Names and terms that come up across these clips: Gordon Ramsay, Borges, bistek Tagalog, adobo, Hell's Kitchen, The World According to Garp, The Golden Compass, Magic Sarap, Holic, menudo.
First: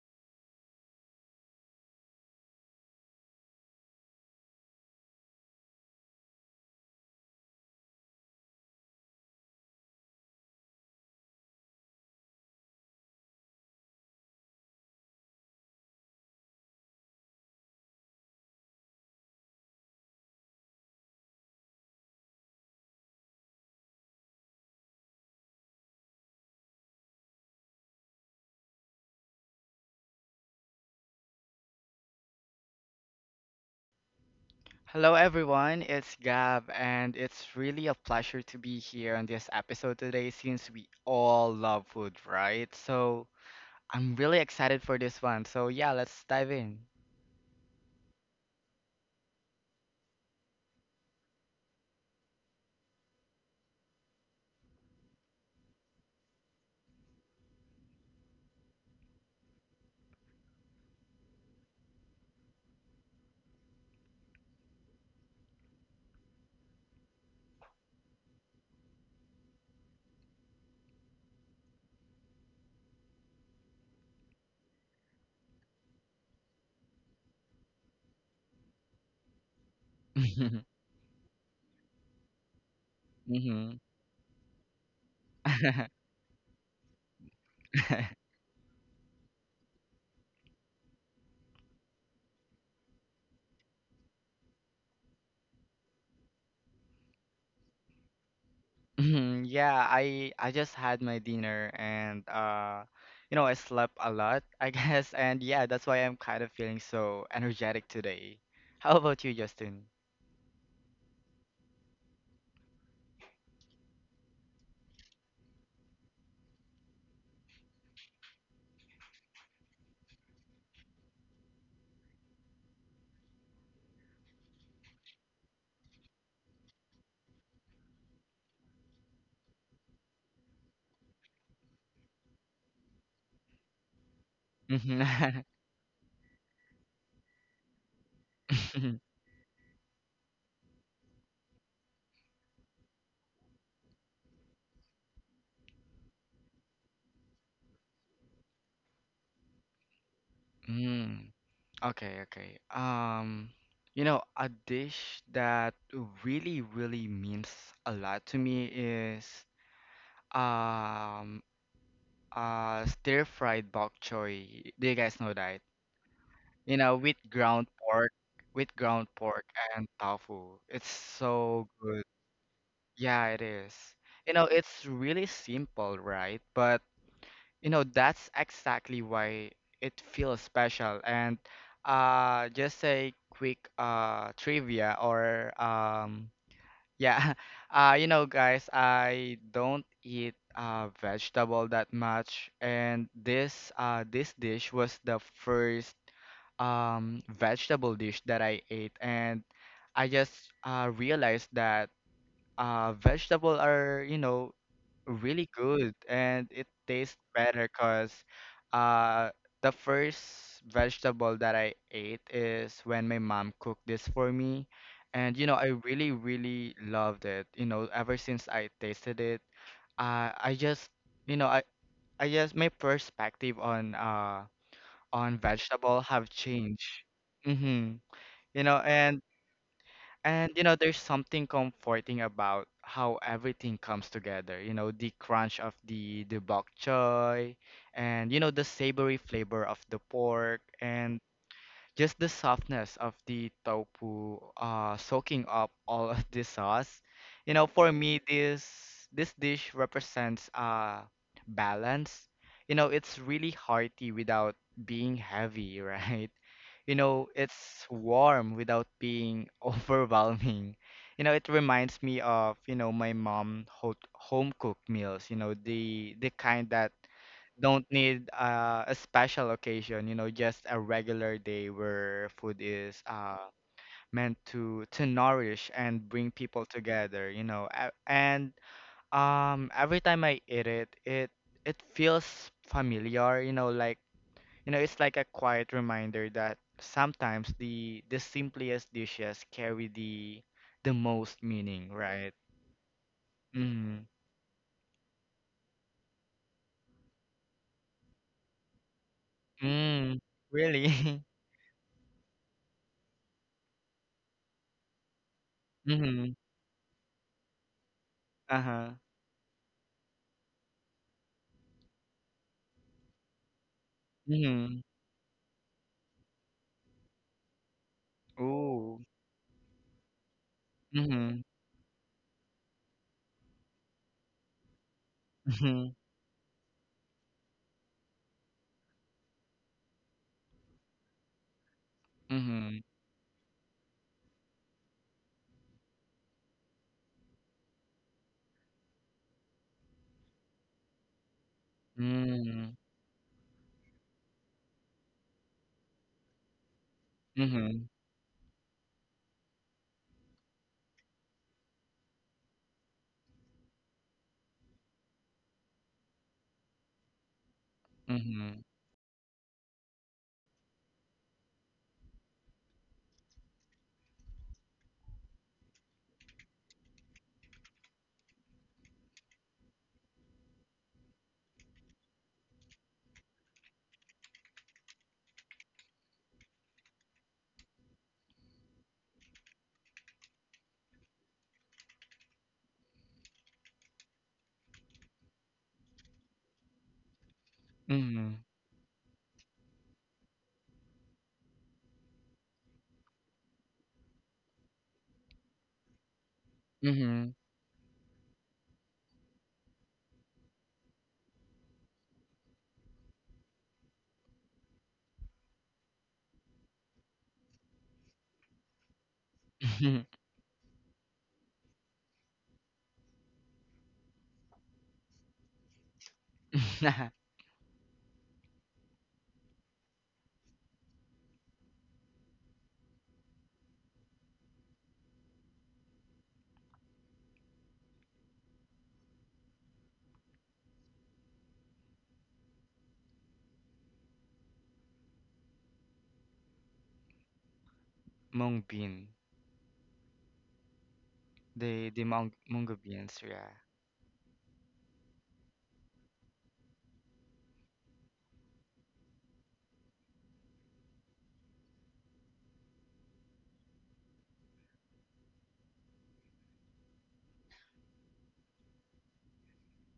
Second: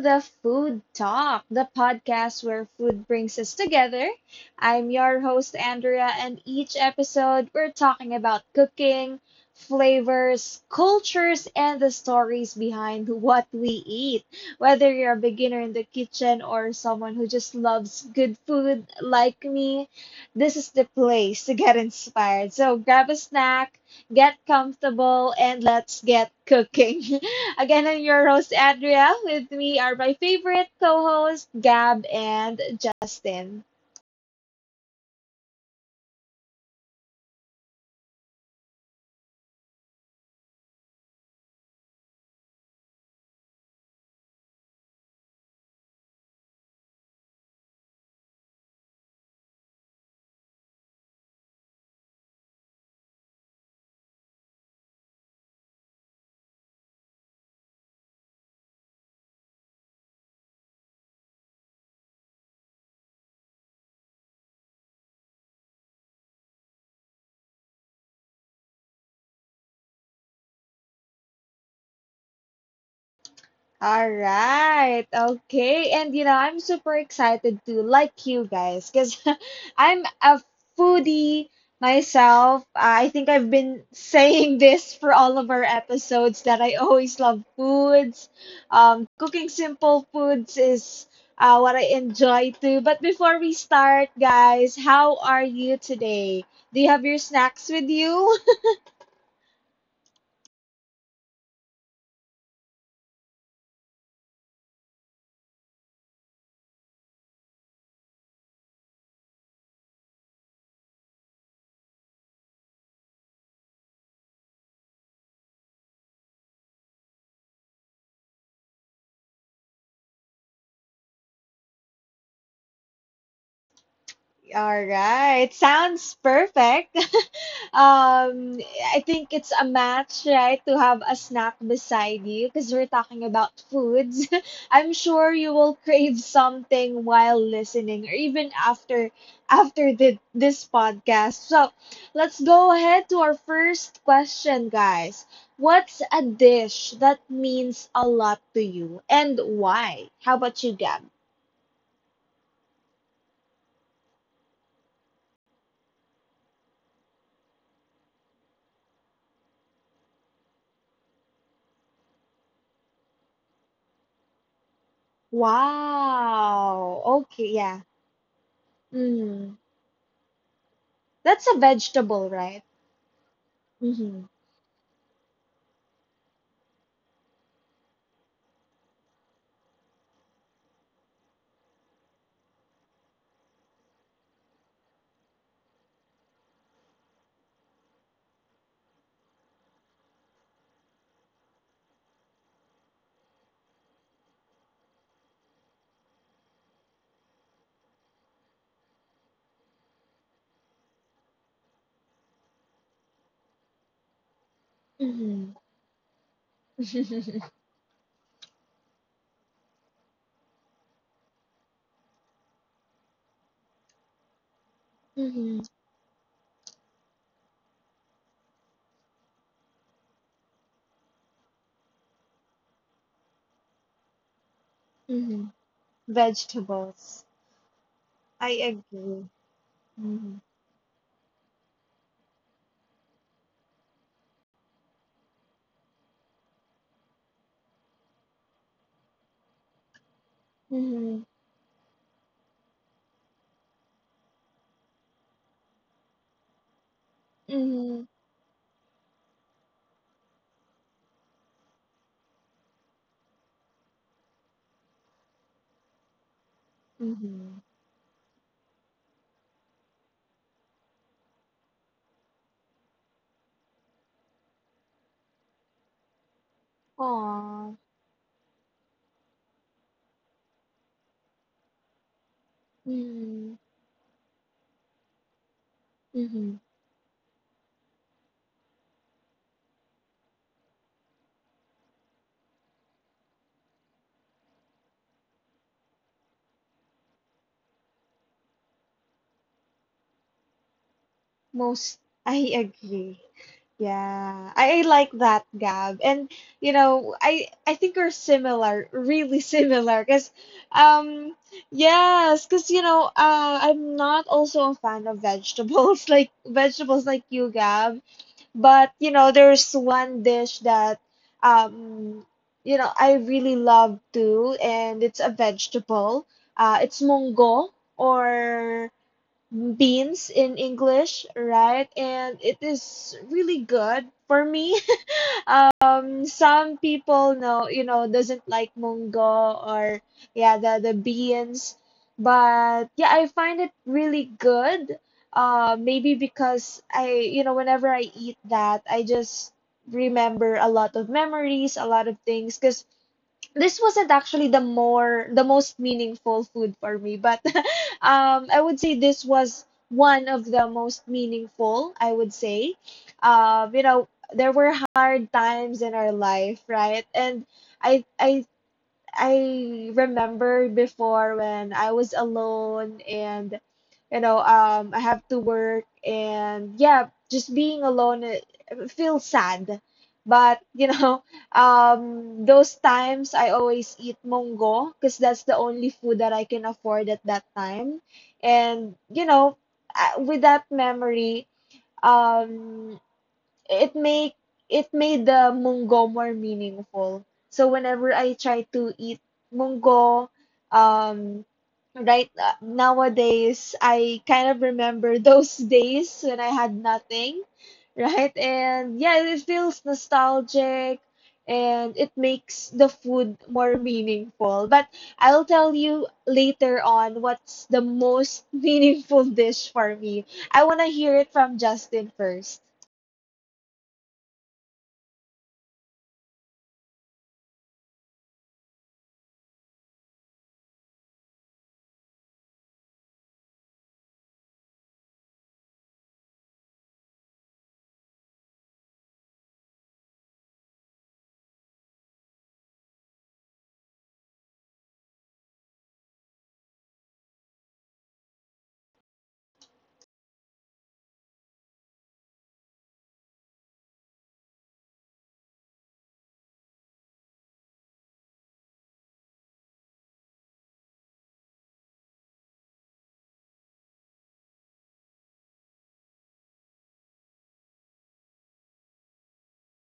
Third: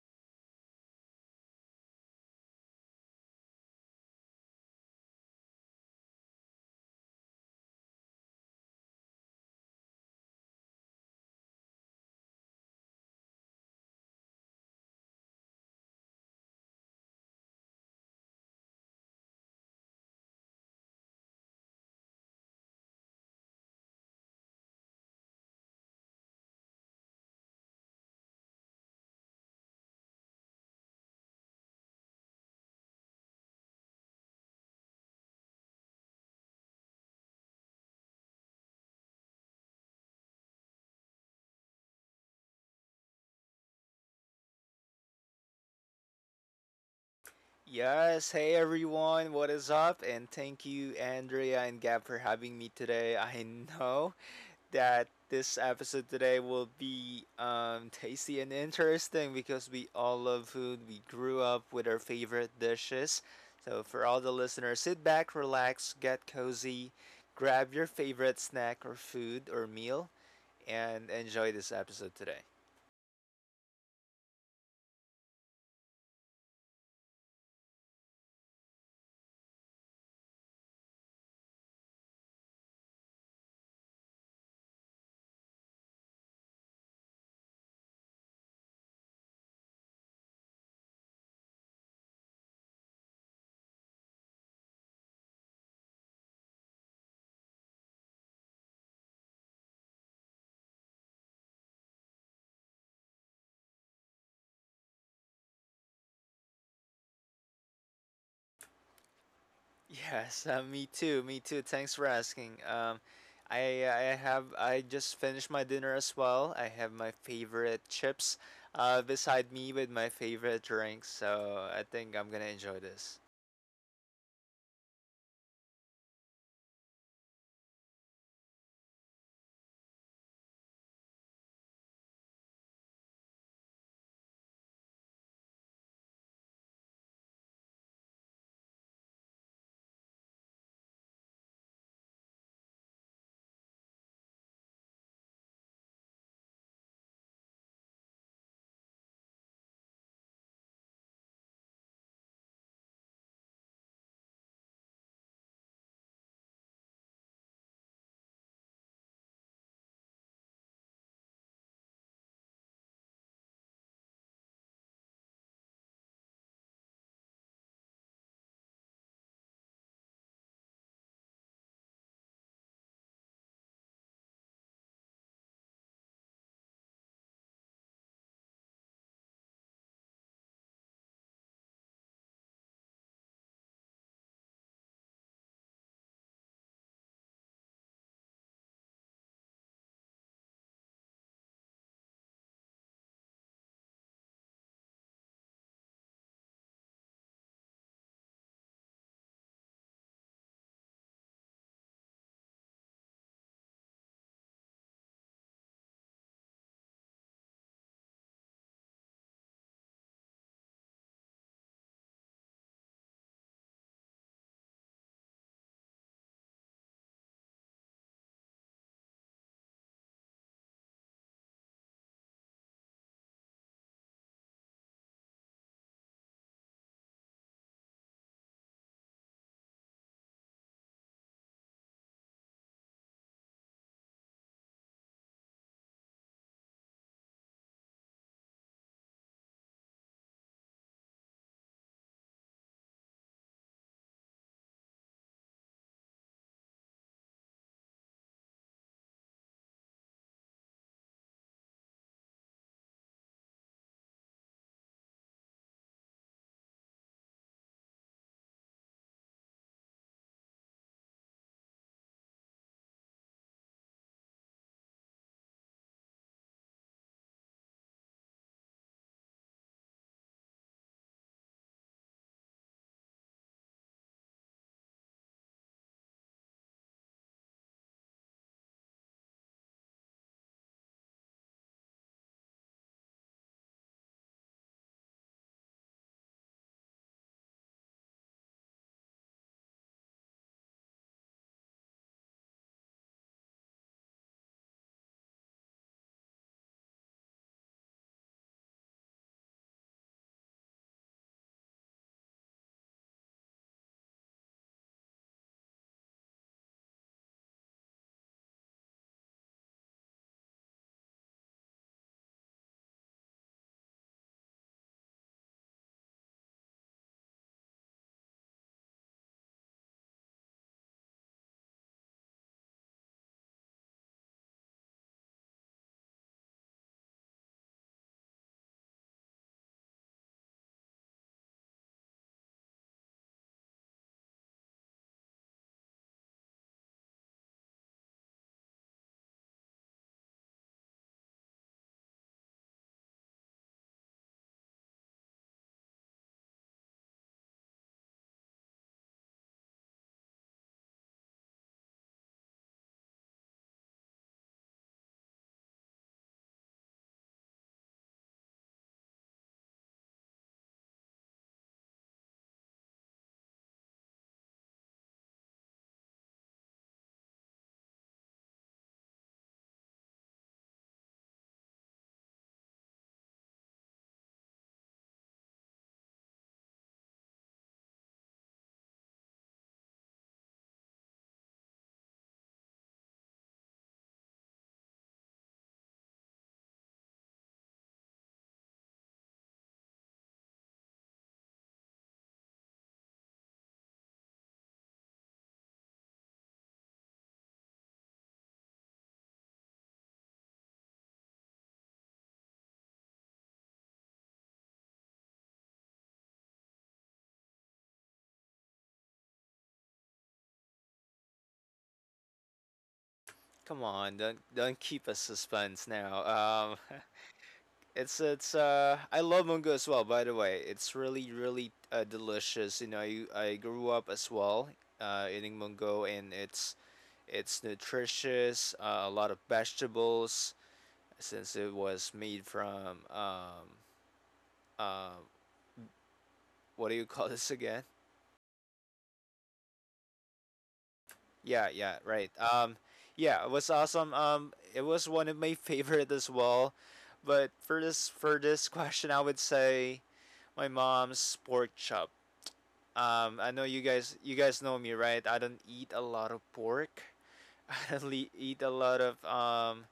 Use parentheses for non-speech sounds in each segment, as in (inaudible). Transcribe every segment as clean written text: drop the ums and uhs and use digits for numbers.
the Food Talk, the podcast where food brings us together. I'm your host, Andrea, and each episode we're talking about cooking, flavors, cultures, and the stories behind what we eat. Whether you're a beginner in the kitchen or someone who just loves good food like me, this is the place to get inspired. So grab a snack, get comfortable, and let's get cooking. (laughs) Again, I'm your host, Andrea. With me are my favorite co hosts, Gab and Justin. Hello, everyone. It's Gab, and it's really a pleasure to be here on this episode today since we all love food, right? So I'm really excited for this one. Let's dive in. Yes, hey everyone, what is up? And thank you, Andrea and Gab, for having me today. I know that this episode today will be tasty and interesting because we all love food. We grew up with our favorite dishes. So, for all the listeners, sit back, relax, get cozy, grab your favorite snack or food or meal, and enjoy this episode today. All right. Okay. And I'm super excited to like you guys cuz (laughs) I'm a (laughs) foodie myself. I think I've hmm been (laughs) saying this for all of our (laughs) episodes that I always love foods. Cooking simple foods is what I enjoy too. But before we start, guys, how are you today? Do you have your snacks with you? (laughs) Mhm. Yeah, I just had my dinner and you know, I slept a lot, (laughs) I guess, and yeah, that's why I'm kind of feeling so energetic today. How about you, Justin? Yes, me too. Me too. Thanks for asking. I just finished my dinner as well. I have my favorite chips beside me with my favorite drinks, so I think I'm gonna enjoy this. All right. Sounds perfect. (laughs) um, I think it's a match, right, to have a snack beside you because we're talking about foods. (laughs) I'm sure (laughs) you will crave something while listening or even after this podcast. So, let's go ahead to our first question, guys. What's a dish that means a lot to you and why? How about you, Gab? Mm-hmm. (laughs) Okay, okay. Um, you know, a dish that really, really means a lot to me is um stir-fried bok choy. Do you guys know that? You know, Wow. with Okay, ground yeah. pork, with ground pork, Mm. and tofu. It's That's a so good. vegetable, right? Yeah, it is. Mm-hmm. You know, it's really simple, right? But you know, that's exactly why it feels special. And just a quick trivia or yeah, (laughs) you know, guys, I don't eat vegetable that much, and this dish was the first vegetable dish that I ate, and I just realized that vegetable are, you know, really Mm-hmm. good and it tastes (laughs) better because uh the first vegetable that I ate is when my mom cooked this for me, and you know, Mm-hmm. I really, really loved it. You know, ever since I tasted it, I just, you know, I just my perspective on Mm-hmm. vegetable have changed. Vegetables. Mm-hmm. You I know, and agree. Mm-hmm. and you know, there's something comforting about how everything comes together. You know, the crunch of the bok choy, and you know, the savory flavor of the pork, and Mm-hmm. just the softness of the tofu soaking up (laughs) all of the sauce. You know, for Mm-hmm. me, this dish represents balance. You know, it's really hearty without being heavy, (laughs) right? You know, Mm-hmm. it's warm without being (laughs) overwhelming. You know, it reminds me of, you know, my mom ho home cooked meals, you know, the kind that Aw. don't need a special occasion, you know, just a regular day where food is Mm-hmm. meant to nourish and bring people Mm-hmm. together, you know. And every time I eat it, it feels familiar, you know, like you know, it's like a quiet reminder that sometimes the simplest dishes carry the most meaning, Most, right? I agree. Mm. Yeah, I like that, Gab. And I think we're similar, really (laughs) similar. Mm. Really? (laughs) um, yes, cause I'm not also a fan of vegetables, (laughs) Mm-hmm. like vegetables like you, Gab. Uh-huh. But there's one dish that, um, I really love too, Mm-hmm. and it's a vegetable. It's mongo or Ooh. beans in English, Mhm, right? And it is really good for me. (laughs) mhm, Some people know, doesn't like mungo or yeah, the beans, mhm, but yeah, I find it really good. Maybe because whenever I eat that, I just remember a lot of memories, a lot of things, mm, because this wasn't actually the most meaningful food for me, but mhm, (laughs) I would say this was one of the most meaningful, I would say. um you know there were hard times in our life, right? And i i mhm, I remember before when I was alone, and I have to work, and yeah, just being alone, it feels sad. But (laughs) those times I always eat mongo, because that's the only food that I can afford at that time. And with that memory, um it make it made the munggo more meaningful. So whenever I mhm, try to eat munggo, um, right, nowadays I kind of remember (laughs) those days when I had mhm, nothing, right? And yeah, it feels nostalgic, and it makes the food more meaningful. But I'll tell you later on what's the most (laughs) meaningful dish mhm. for me. I want to hear it from Justin first. Come on, don't keep us suspense now. (laughs) (laughs) It's I love mango as well. By the way, it's really delicious. You know, I grew up as well eating mango, and it's nutritious. A lot of vegetables since it was made from um what do you call (laughs) this again? Mung bean. Yeah, yeah, The right. mungo beans, yeah. Yeah, it was awesome. It was one of my (laughs) favorite as well. But for this question I would say my mom's pork chop. I know you guys know me, right? I don't eat a lot of pork. (laughs) I don't eat a lot of um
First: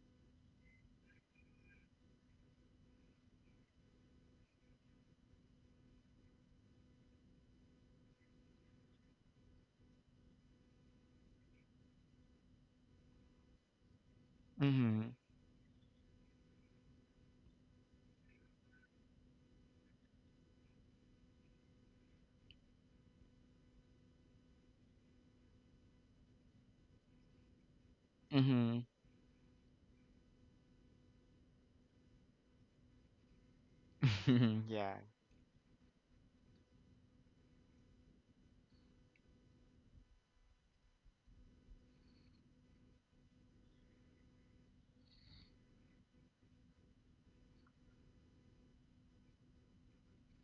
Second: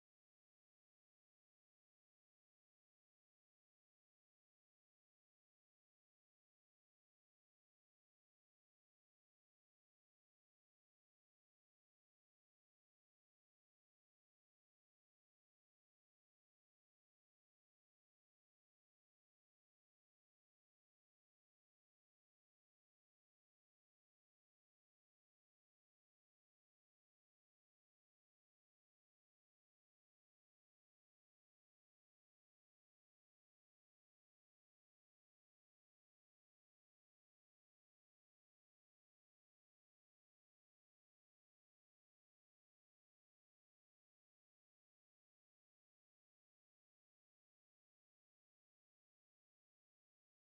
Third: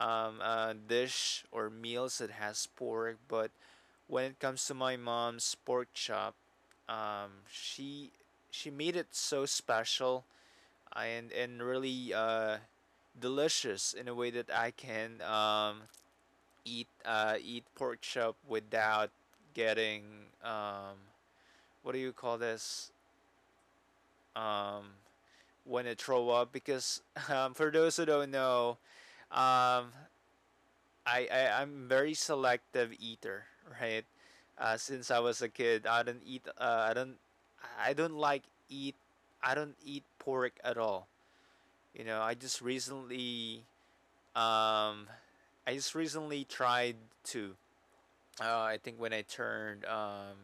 um uh, dish or meals that has pork, but when it comes to my mom's pork chop, um, she she made it so special and really delicious in a way that I Mhm, can eat eat pork chop without getting um, what do you call this um, when I throw up, because (laughs) for those who don't know, mhm, um, I'm very selective eater, right? (laughs) Yeah. Since I was a kid, I don't eat. I don't. I don't like eat. I don't eat pork at all. You know, I just recently. Um, I just recently tried to. I think when I turned um,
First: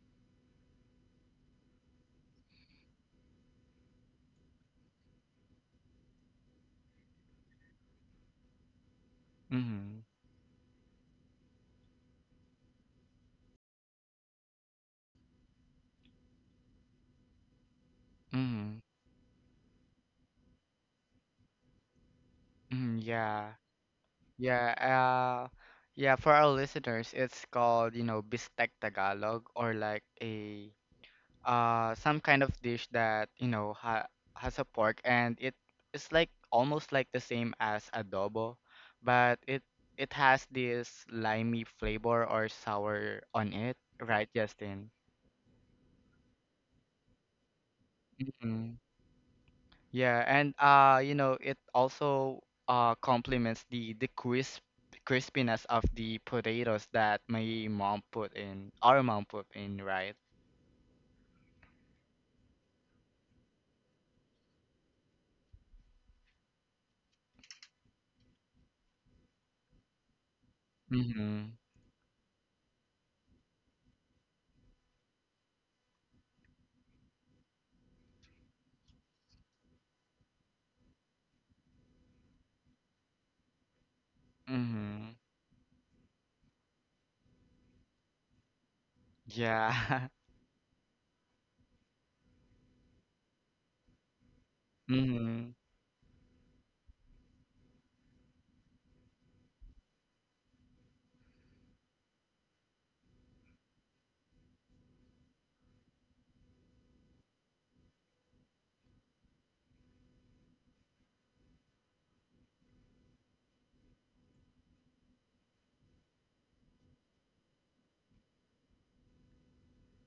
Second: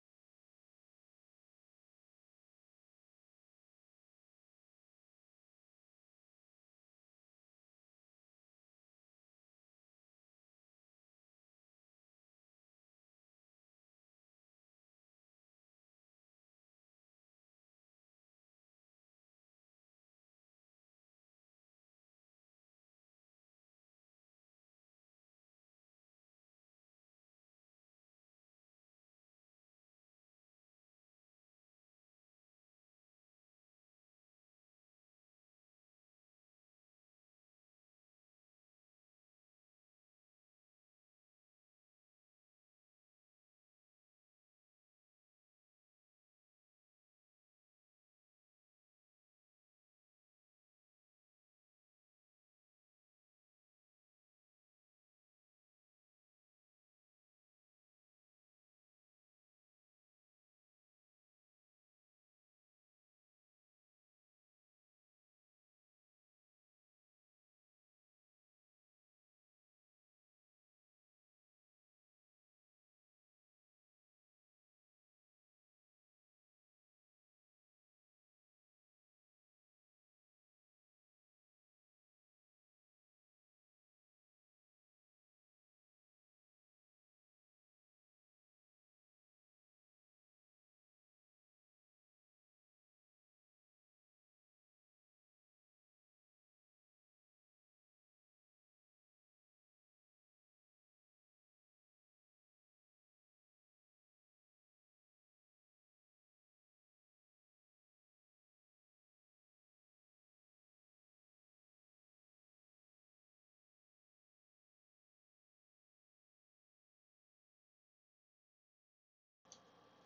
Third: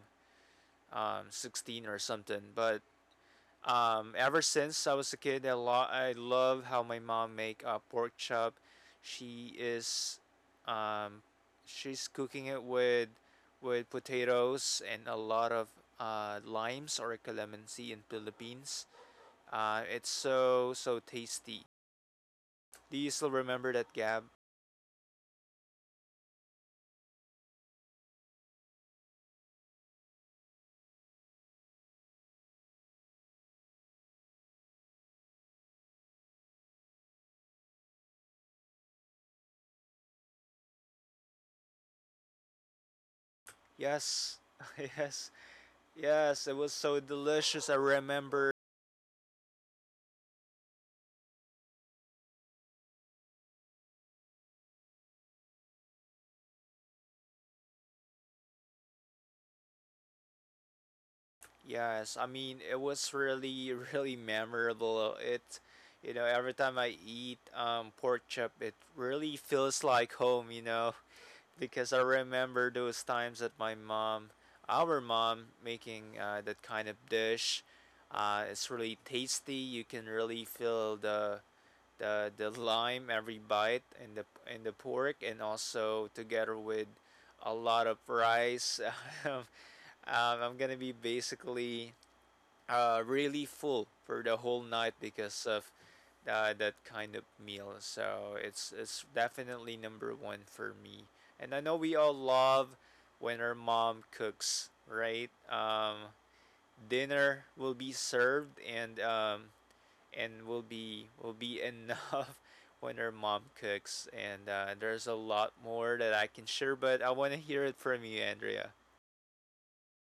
um, 16 or something, but ever since I was a kid, I, I love how my mom make pork chop. She Mhm, is, um, she's cooking it with potatoes and a lot of limes, or calamansi in mhm, Philippines. It's so so tasty. mhm, Do you still yeah, remember that, Gab? yeah. Yeah. For our listeners, it's called you know bistek Tagalog, or like a some kind of dish that you know ha has a pork and it is like almost like the same as adobo, but it has this limey flavor or sour on it, right, Yes, (laughs) Justin? yes, yes. It was so delicious. I remember, Hmm. Yeah, and you know, it also complements the crispiness of the potatoes that my mom put in our mom put in, right? yes, I mean it was really (laughs) really memorable. It, you know, every time I eat pork chop, it really feels like home, you know, Mm-hmm. (laughs) because I remember those times that my mom, our mom, making that kind of dish. It's really tasty. You can really feel the the lime every bite in the Mm-hmm. pork, and also together with a lot of rice. (laughs) um, Yeah. I'm gonna be basically really full for the whole (laughs) night because Mm-hmm. of that kind of meal. So it's definitely number one for me. And I know we all love when our mom cooks, right? Dinner will be served and will be enough (laughs) when our mom cooks. And there's a lot more that I can share, but I want to hear it from you, Andrea.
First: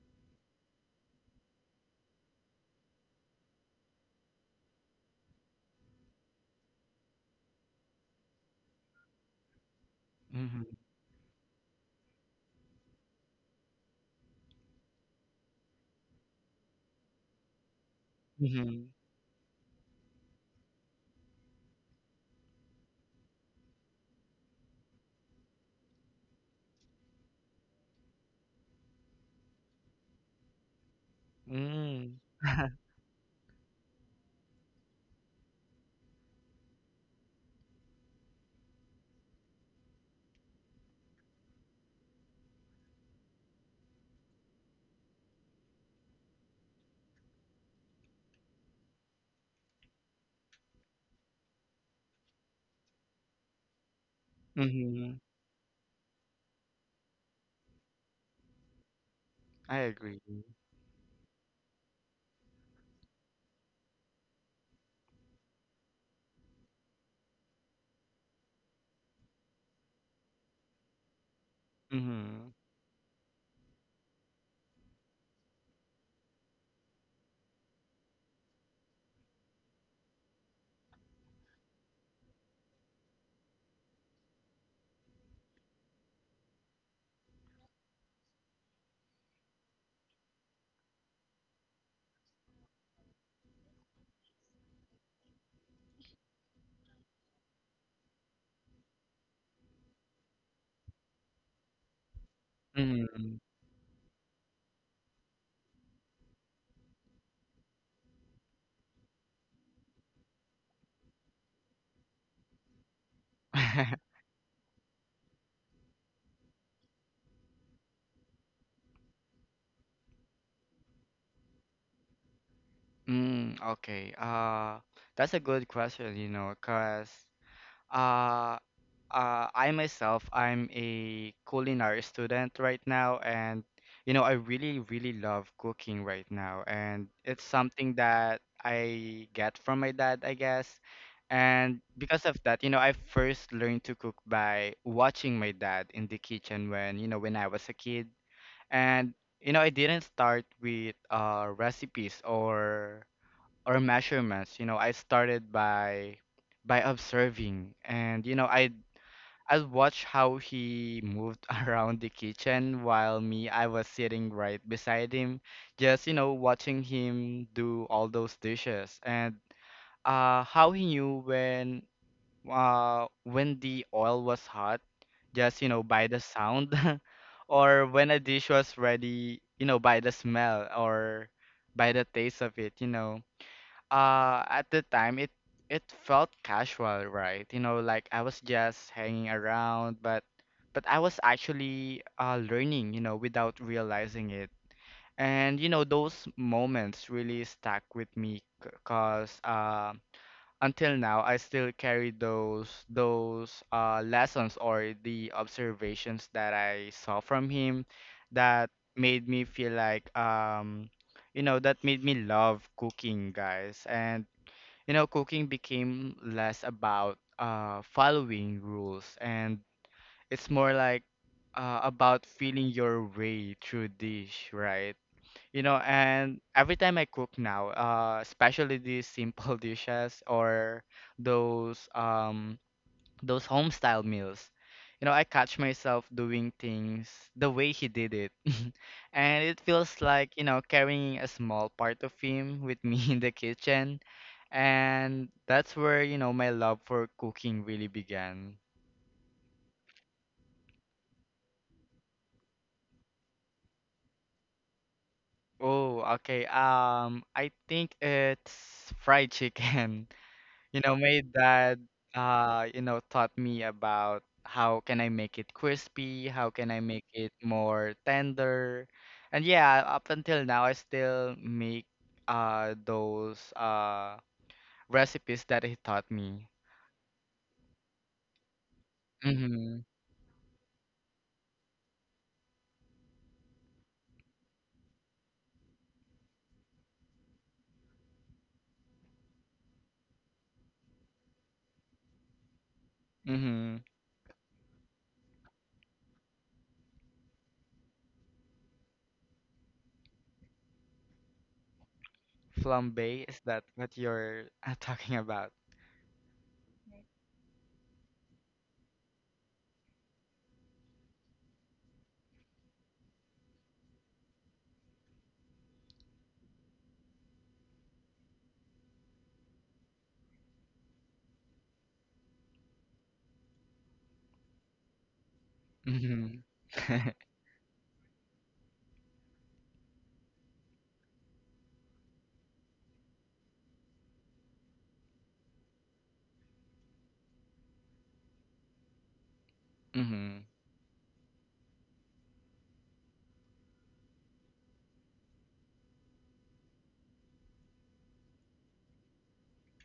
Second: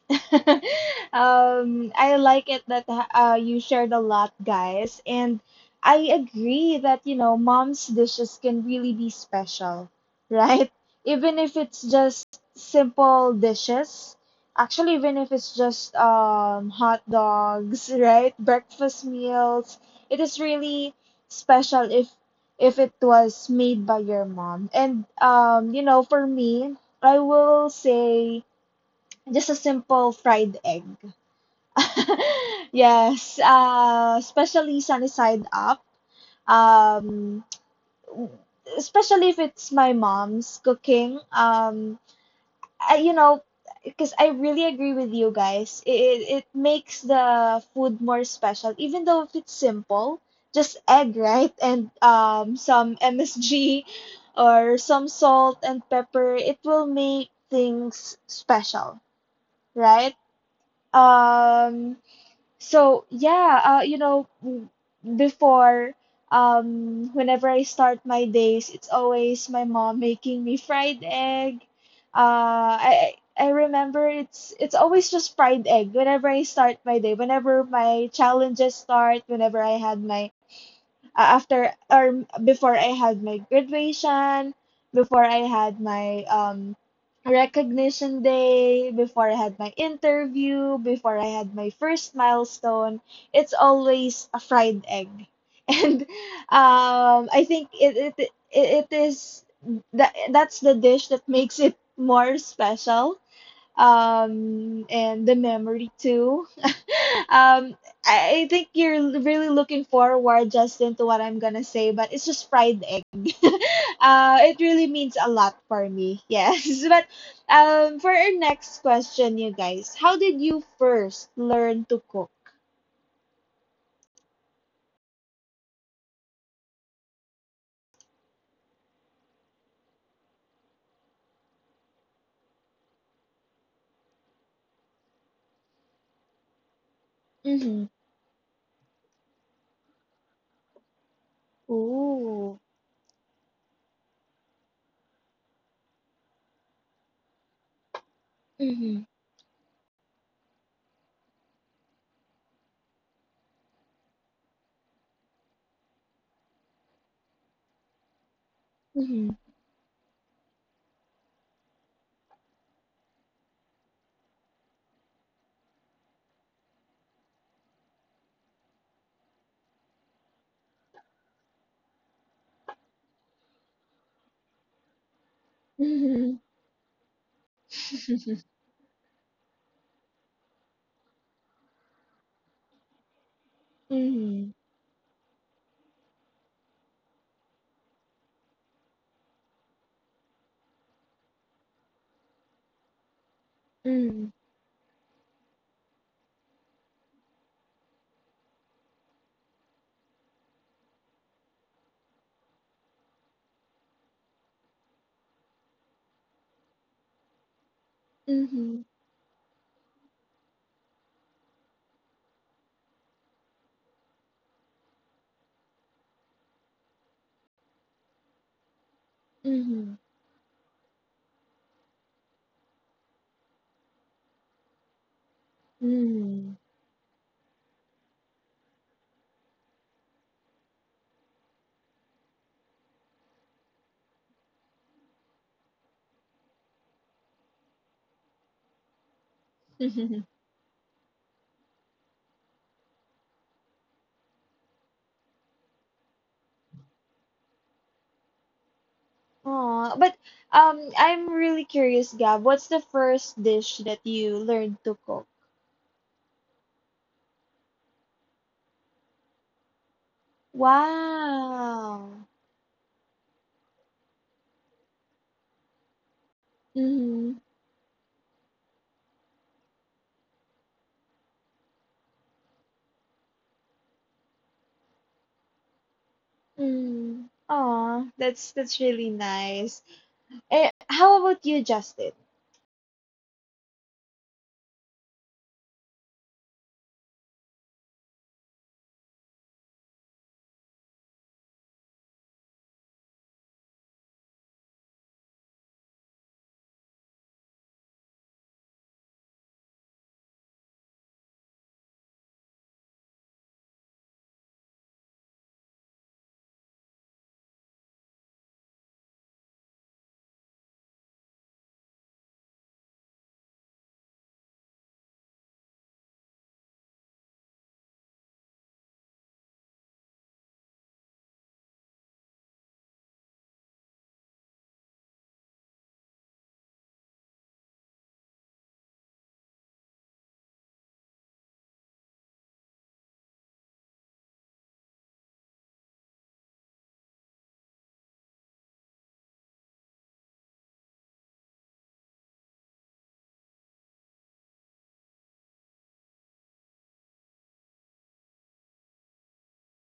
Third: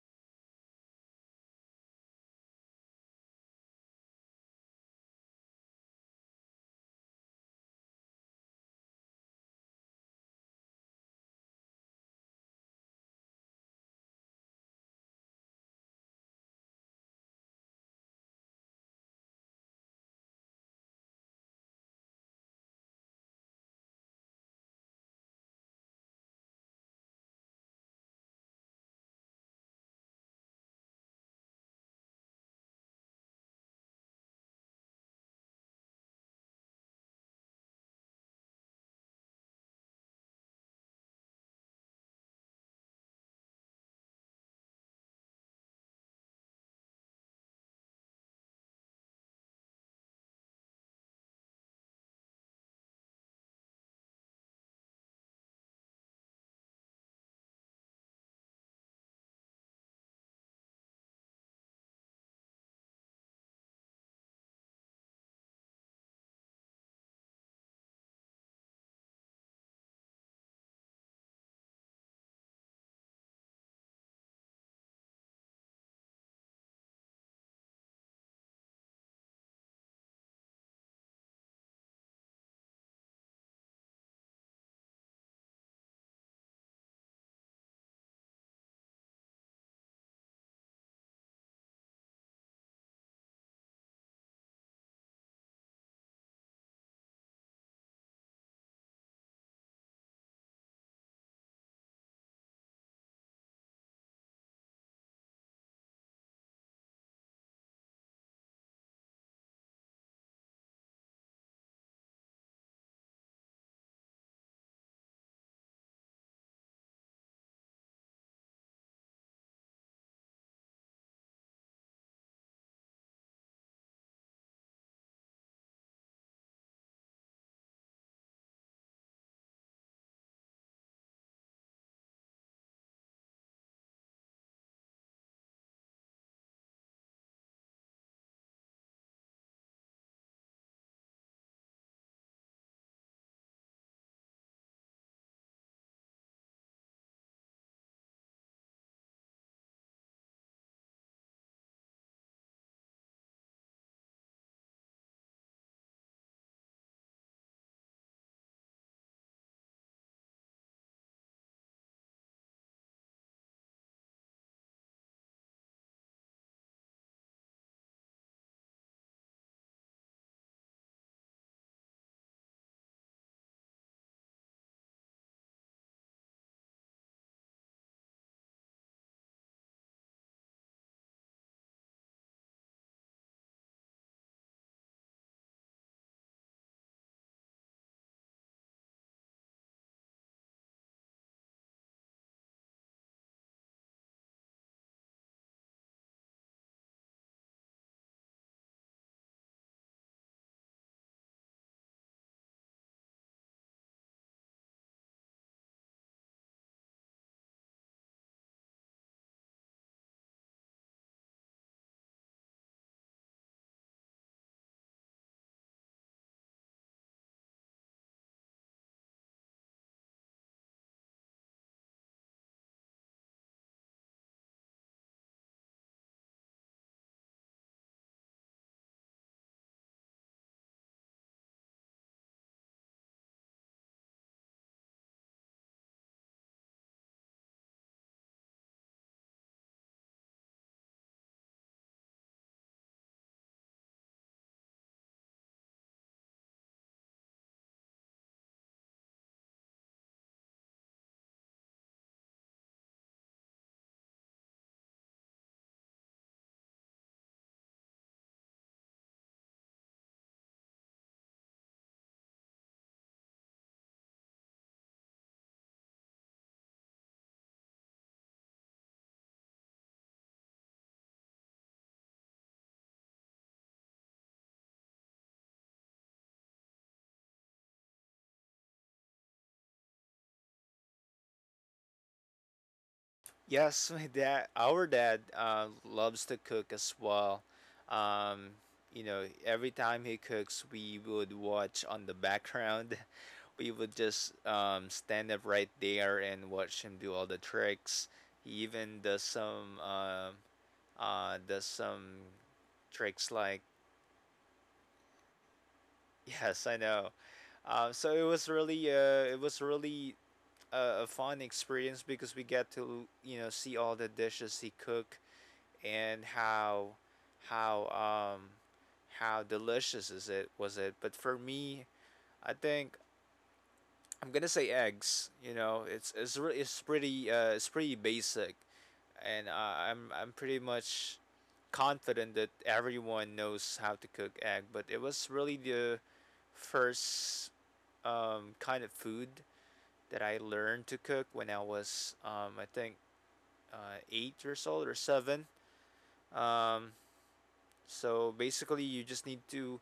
(laughs) I like it that you shared a lot, guys, and I agree that mom's dishes can really be special, (laughs) right? Even if it's just simple dishes. Actually, even if it's just hot dogs, (laughs) right? Mhm. Breakfast meals, it is really special if it was made by your mom. And for me, I will say just a simple fried egg. (laughs) Mm. (laughs) Yes, especially sunny side up. Um, especially if it's my mom's cooking. I, you know, because I really agree with you guys. It makes the food more special, even though if it's simple, just egg, right? And some MSG (laughs) or some Mhm. salt and pepper. It will make things special, I right? agree. Um, so yeah, before, whenever I start my days, it's always my mom making me fried egg. Mhm. I remember it's always just fried egg whenever I start my day, whenever my challenges start, whenever I had my after or before I had my graduation, before I had my recognition day, before I had my interview, before I had my first milestone, it's always a fried egg. (laughs) And I think it it it, it is that that's the dish that makes it more special. Mhm. And the memory too. Um, I think you're really looking forward, Justin, to what I'm gonna say, but it's just fried egg. (laughs) (laughs) It really means a lot for me. Yes, (laughs) but for our next question, you guys, how did you first learn to cook? Mm, okay. That's a good question, you know, 'cause uh I myself, I'm a culinary student right now, and you know, I really, really love cooking right now, and it's Mm-hmm. something that I get from my dad, I guess. And because of Ooh. that, you know, I first learned to cook by watching my dad in the kitchen when, you know, when I was a kid. Mm-hmm. And, you know, I didn't start with recipes or measurements. You know, I started by observing. And, you know, I Mm-hmm. I'd watch how he moved (laughs) around the kitchen while me, I was sitting right beside him, just, you know, watching him do all those dishes and how he knew when the oil was hot, just, you know, by the Mm-hmm. sound (laughs) or when a dish was ready, you know, by the smell or by the taste of it, you know. Mm-hmm. At the time, it felt casual, right? You know, like I was just hanging around, but I was actually learning, you know, without realizing it. And you know, those moments really stuck with me, cause until now I still carry those lessons or the observations that I saw from him Mm-hmm. that Mm-hmm. made me feel like you know, that made me love cooking, guys, and you know, cooking became less about following rules and it's more like about feeling your way through dish, right? You know, and Mm-hmm. every time I cook now, especially these simple (laughs) dishes or those um, those home style meals. You know, I catch myself doing things the way he did it. (laughs) And it feels Mm-hmm. (laughs) like, you know, carrying a small part of him with me (laughs) in the kitchen. And that's where, you know, my love for cooking really began. Aw, but I'm really curious, Gab. What's the first dish that you learned to cook? Oh, okay. I think it's fried chicken. (laughs) You know, my dad, Wow. You know, taught me about how can I make it crispy, how can I make it Mm-hmm. more tender. And yeah, up until now, I still make those recipes that he taught me. Mm. Aw, that's really nice. Mm-hmm. Eh, how about you, Justin? Yes, my dad, our dad, loves to cook as well. Um, you know, every time he cooks, we would watch on the background. (laughs) We Mm-hmm. would just stand up right there and watch him do all the tricks. He even does some Flambe, tricks is like that what you're (laughs) talking about? (laughs) yes, I know. So it was really a fun experience because we get to, you know, see all the dishes he cook and how how um how delicious is it was it. But for me, I think I'm gonna say eggs. You know, it's it's Mm-hmm. (laughs) pretty uh it's pretty basic. And I'm pretty much confident that everyone knows how to cook egg, but it was really the first kind of food that I Mm-hmm. learned to cook when I was I think 8 years old or seven. um so basically you just need to,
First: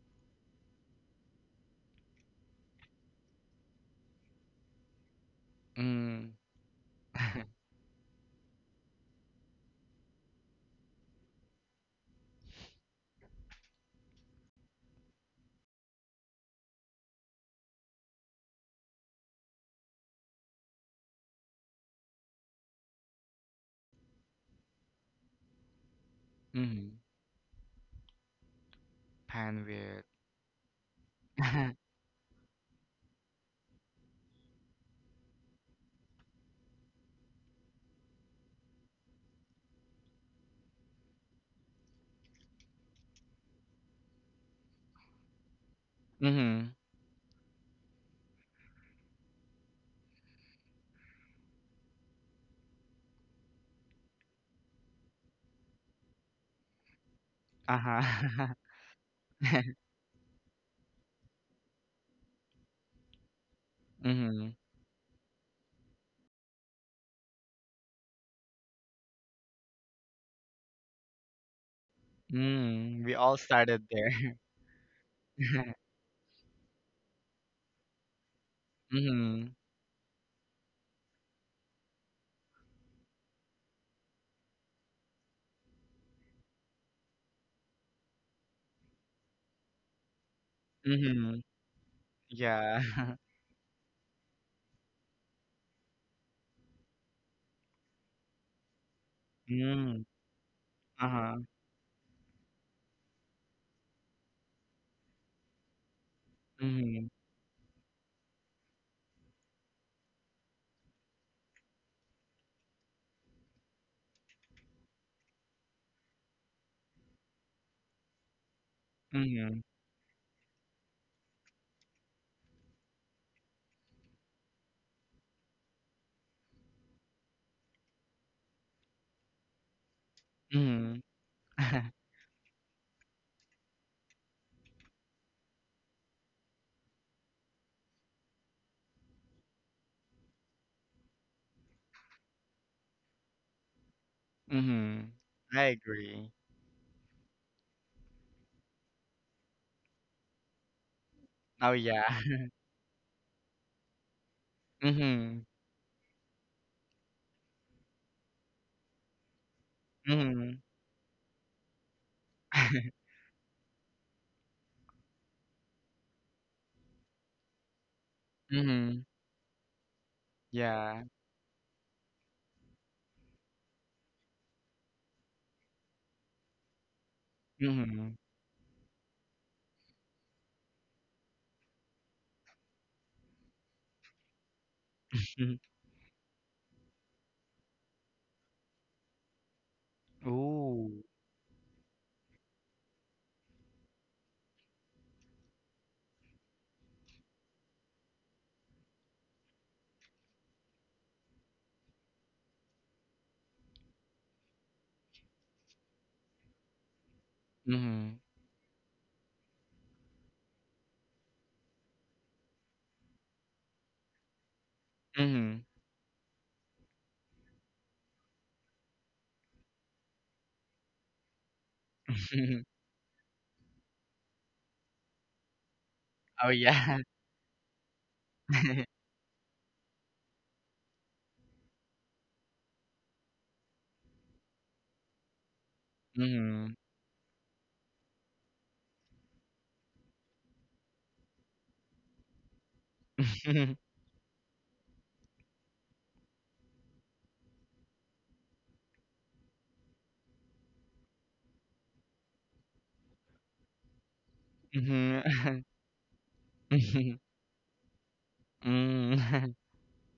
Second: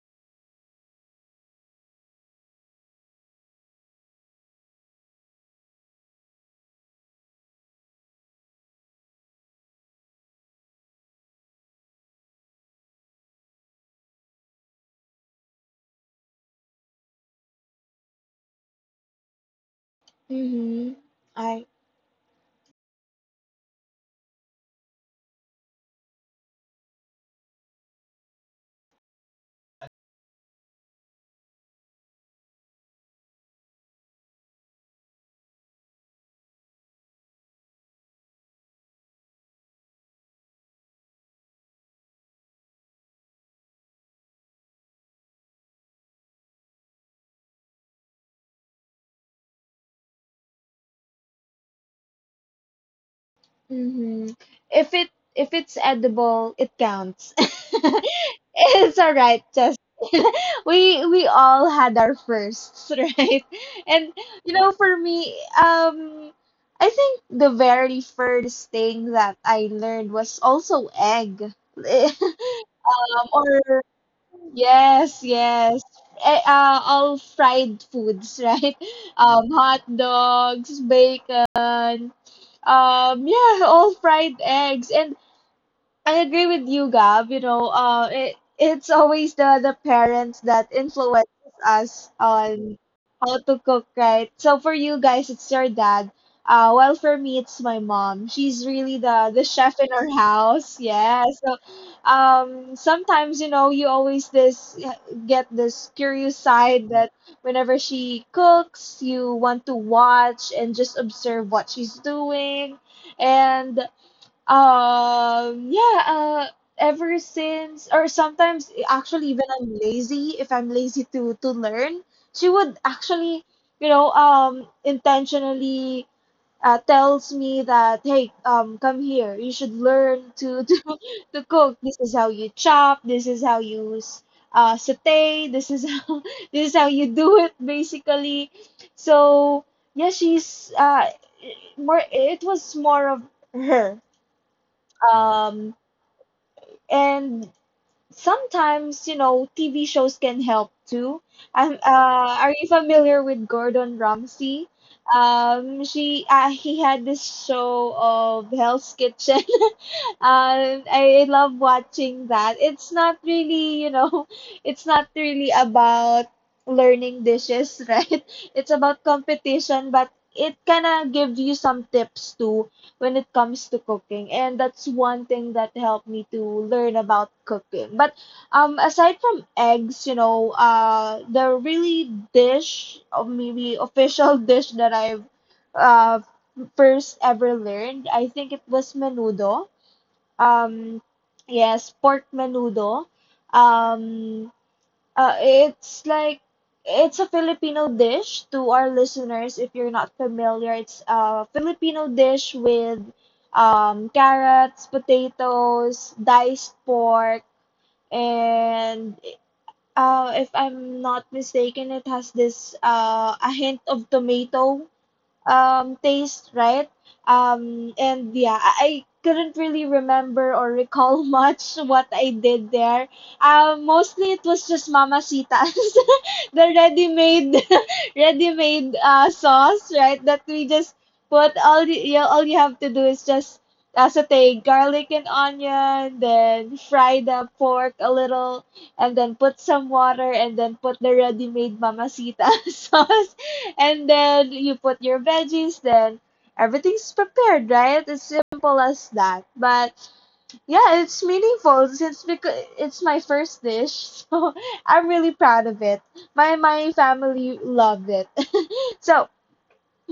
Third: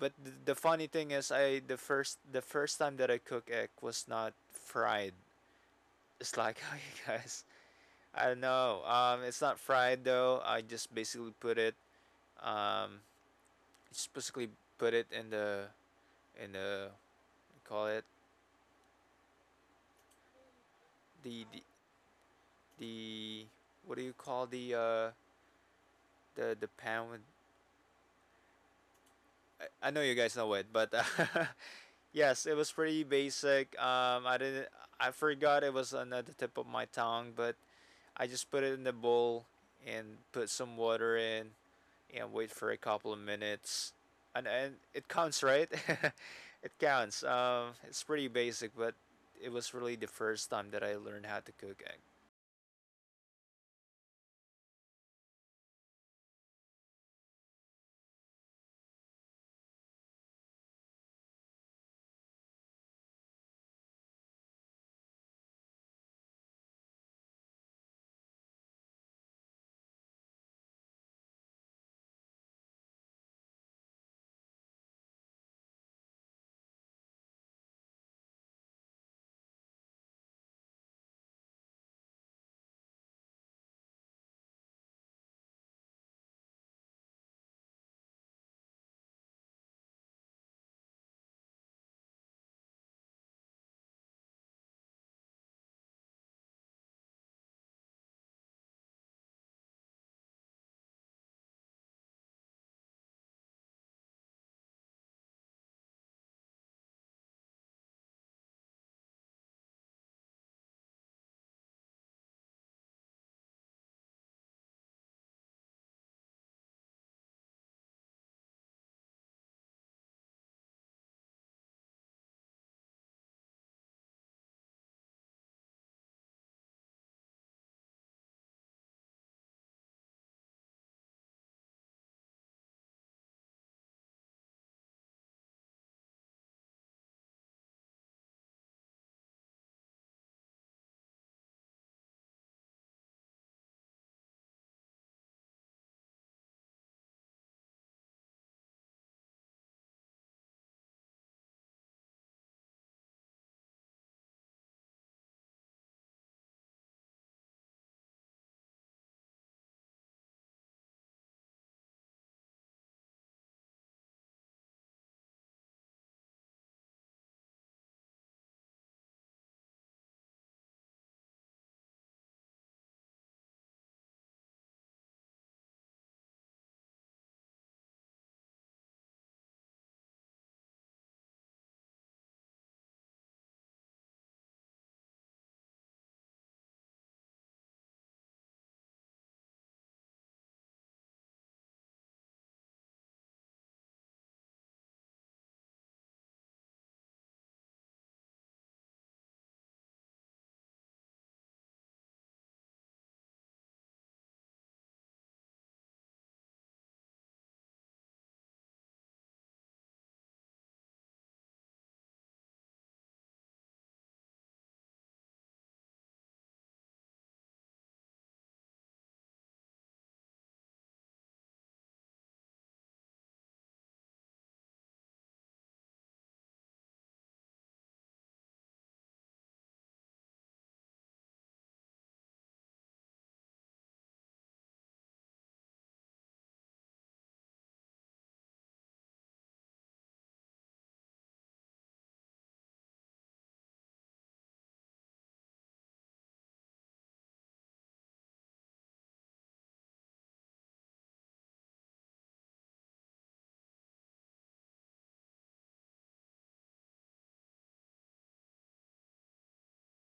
but the funny thing is, I the first time that I cook egg was not fried. Mm-hmm. It's like (laughs) how you guys. (laughs) I don't know. It's not fried though. I just basically put it. Um, just basically put it in the in the, what do you call it, Mm-hmm. the I the, the, what do you call the Mm-hmm. pan with. Pan I know with. you guys know it, but (laughs) (laughs) yes, it was pretty basic. I didn't, I forgot, it was another tip of my tongue, but I just put it in the bowl and put some water in and wait for a couple of minutes. And it counts, right? (laughs) Mm-hmm. It counts. It's pretty basic, but it was really the first time that I learned how to cook egg. hmm If it if it's edible, it counts. (laughs) Uh-huh. It's all right, (laughs) just (laughs) we all had our firsts, (laughs) right? And Mm-hmm. For me, I think the very first thing that I learned was also egg, (laughs) Mm, we all um, started or there. yes, (laughs) yes. All fried foods, (laughs) right? Mm-hmm. Hot dogs, bacon, yeah, all fried eggs. And I agree with you, Gab. You know, it's always the parents that influences Mm-hmm. us on Yeah. (laughs) how to cook, right? So for you guys, it's your dad. Well, for me, it's my mom. She's really the chef in Mm. our house. Yeah. Uh-huh. So, sometimes, you always this get this curious side Mm-hmm. that whenever she cooks, you want to watch and just observe what she's doing. And yeah, ever since, or sometimes actually when Mm-hmm. I'm lazy, if I'm lazy to learn, she would actually, intentionally tells me that, hey, come here, you should learn to (laughs) Mm-hmm. To cook. This (laughs) is how you chop. This is how you saute. This is how (laughs) this is how you do it basically. So yeah, she's more. It was more of her, Mm-hmm. I um, agree. and sometimes, TV shows can help too. Oh yeah. (laughs) Are you familiar with Gordon Ramsay? Mm-hmm. She He had this show of Hell's Kitchen. (laughs) Mm-hmm. I love watching that. It's (laughs) not really, (laughs) it's not really about learning dishes, (laughs) right? It's Mm-hmm. about competition, but it kind Yeah. of gives you some tips too when it comes to cooking, and that's one thing that helped me to learn about cooking. Mm-hmm. But aside from eggs, the really dish or maybe official (laughs) dish that I've (laughs) uh first ever learned, I think it was menudo. Ooh. um yes, pork menudo. um it's like, it's a Filipino dish to our listeners if you're not familiar. It's a Filipino dish with carrots, potatoes, diced pork, Mm-hmm. and if I'm not mistaken, it has this a hint of tomato Mm-hmm. Taste, right? And yeah, I couldn't really remember or recall (laughs) much what I (laughs) did there. Mostly it was just mamacitas, Oh (laughs) the yeah. ready-made (laughs) ready-made (laughs) sauce, right? That we just put all the, you all you have to do is just saute garlic and onion, Mm-hmm. then fry the pork a little, and then put some water, and then put the ready-made mamacita (laughs) sauce, (laughs) and then you put your veggies, then everything's prepared, right? It's simple as that. But yeah, it's meaningful since because it's my first dish, (laughs) so I'm really Mm-hmm. proud of it. My (laughs) family loved it. (laughs) So Mm.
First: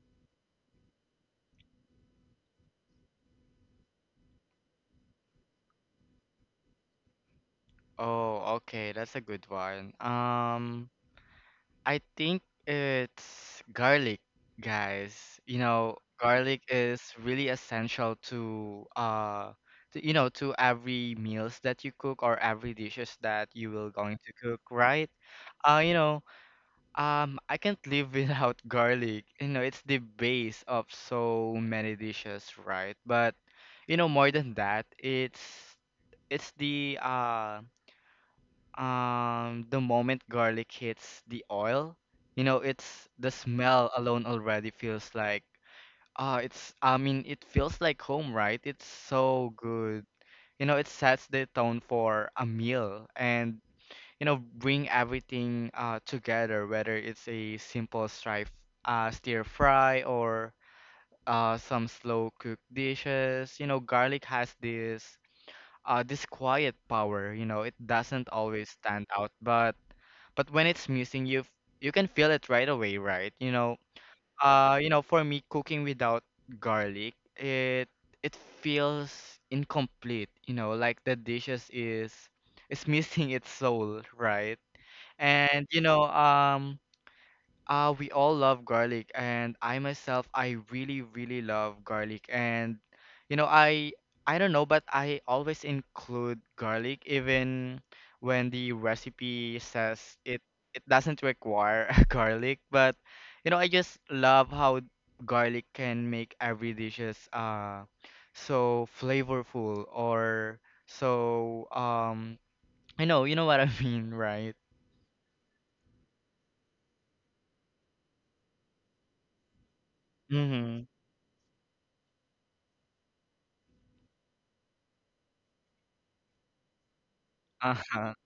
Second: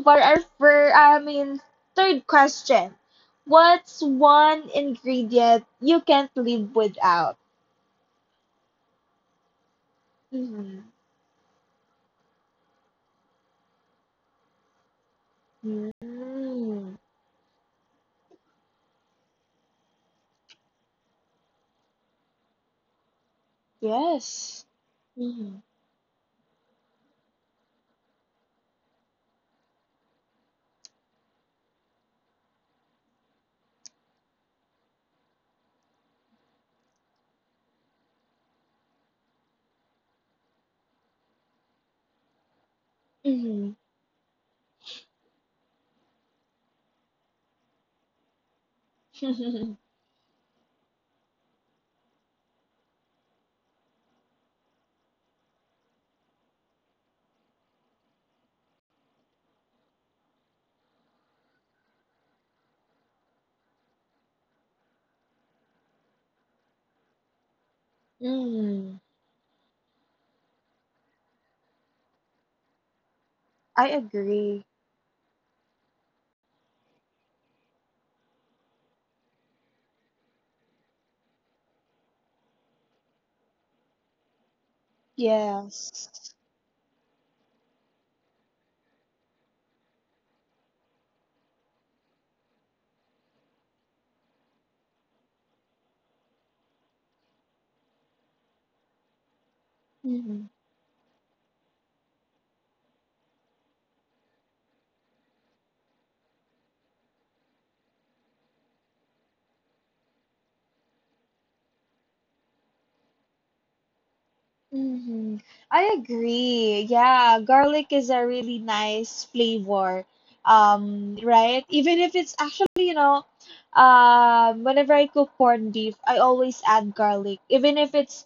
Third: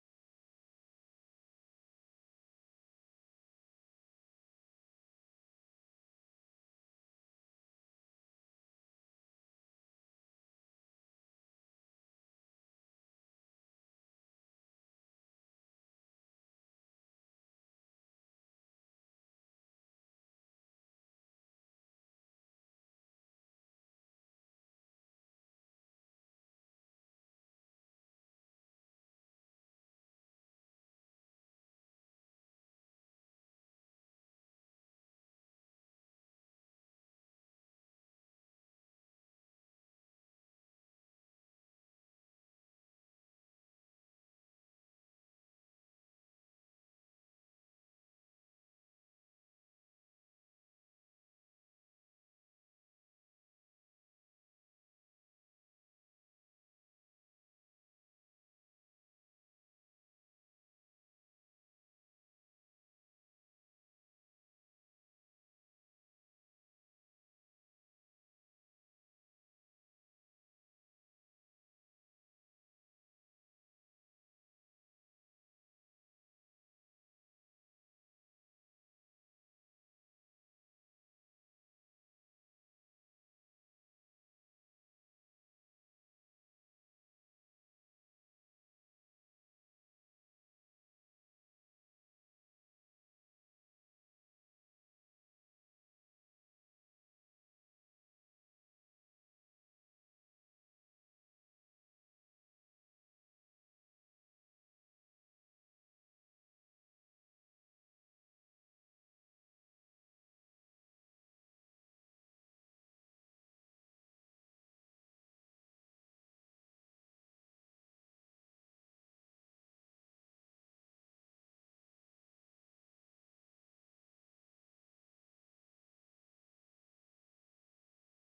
for our, for I mean, third question, what's one ingredient you can't live without? (laughs) Oh, okay, that's a good one. Mhm. I think it's garlic, guys. You know, garlic Mm. is really essential to, you know, to every meals that you cook or every dishes that you will going to cook, Yes. right? Mm-hmm. Uh, you know, I can't live (laughs) without garlic. You know, it's the base of so many dishes, right? But you know, more than that, it's the moment garlic hits the oil, you know, it's the smell alone already feels like, ah, it's, I mean, it feels like home, right? It's so Mm-hmm. good. You know, it sets the tone for a meal and, you know, bring everything together, whether it's a simple stir fry or some slow cooked dishes. You know, garlic has this, this quiet power, you know, it doesn't always stand (laughs) out, but when it's missing, you can feel it right away, right? I agree. You know, for me, cooking without garlic, it feels incomplete. You know, like the dishes is (laughs) missing its soul, right? And you know, Yes. um. We all love garlic, and I myself, I really, really love garlic. And you know, I don't know, but I always include garlic even when the recipe says Hmm. it doesn't require (laughs) garlic. But you know, I just love how garlic can make every dishes so flavorful or so um I know, you know what I (laughs) mean, right? Hmm. I agree. Yeah, garlic is a really nice flavor. Mm-hmm. Right? Even if it's actually, whenever I cook corned beef, I always add garlic. Even if Uh-huh. it's,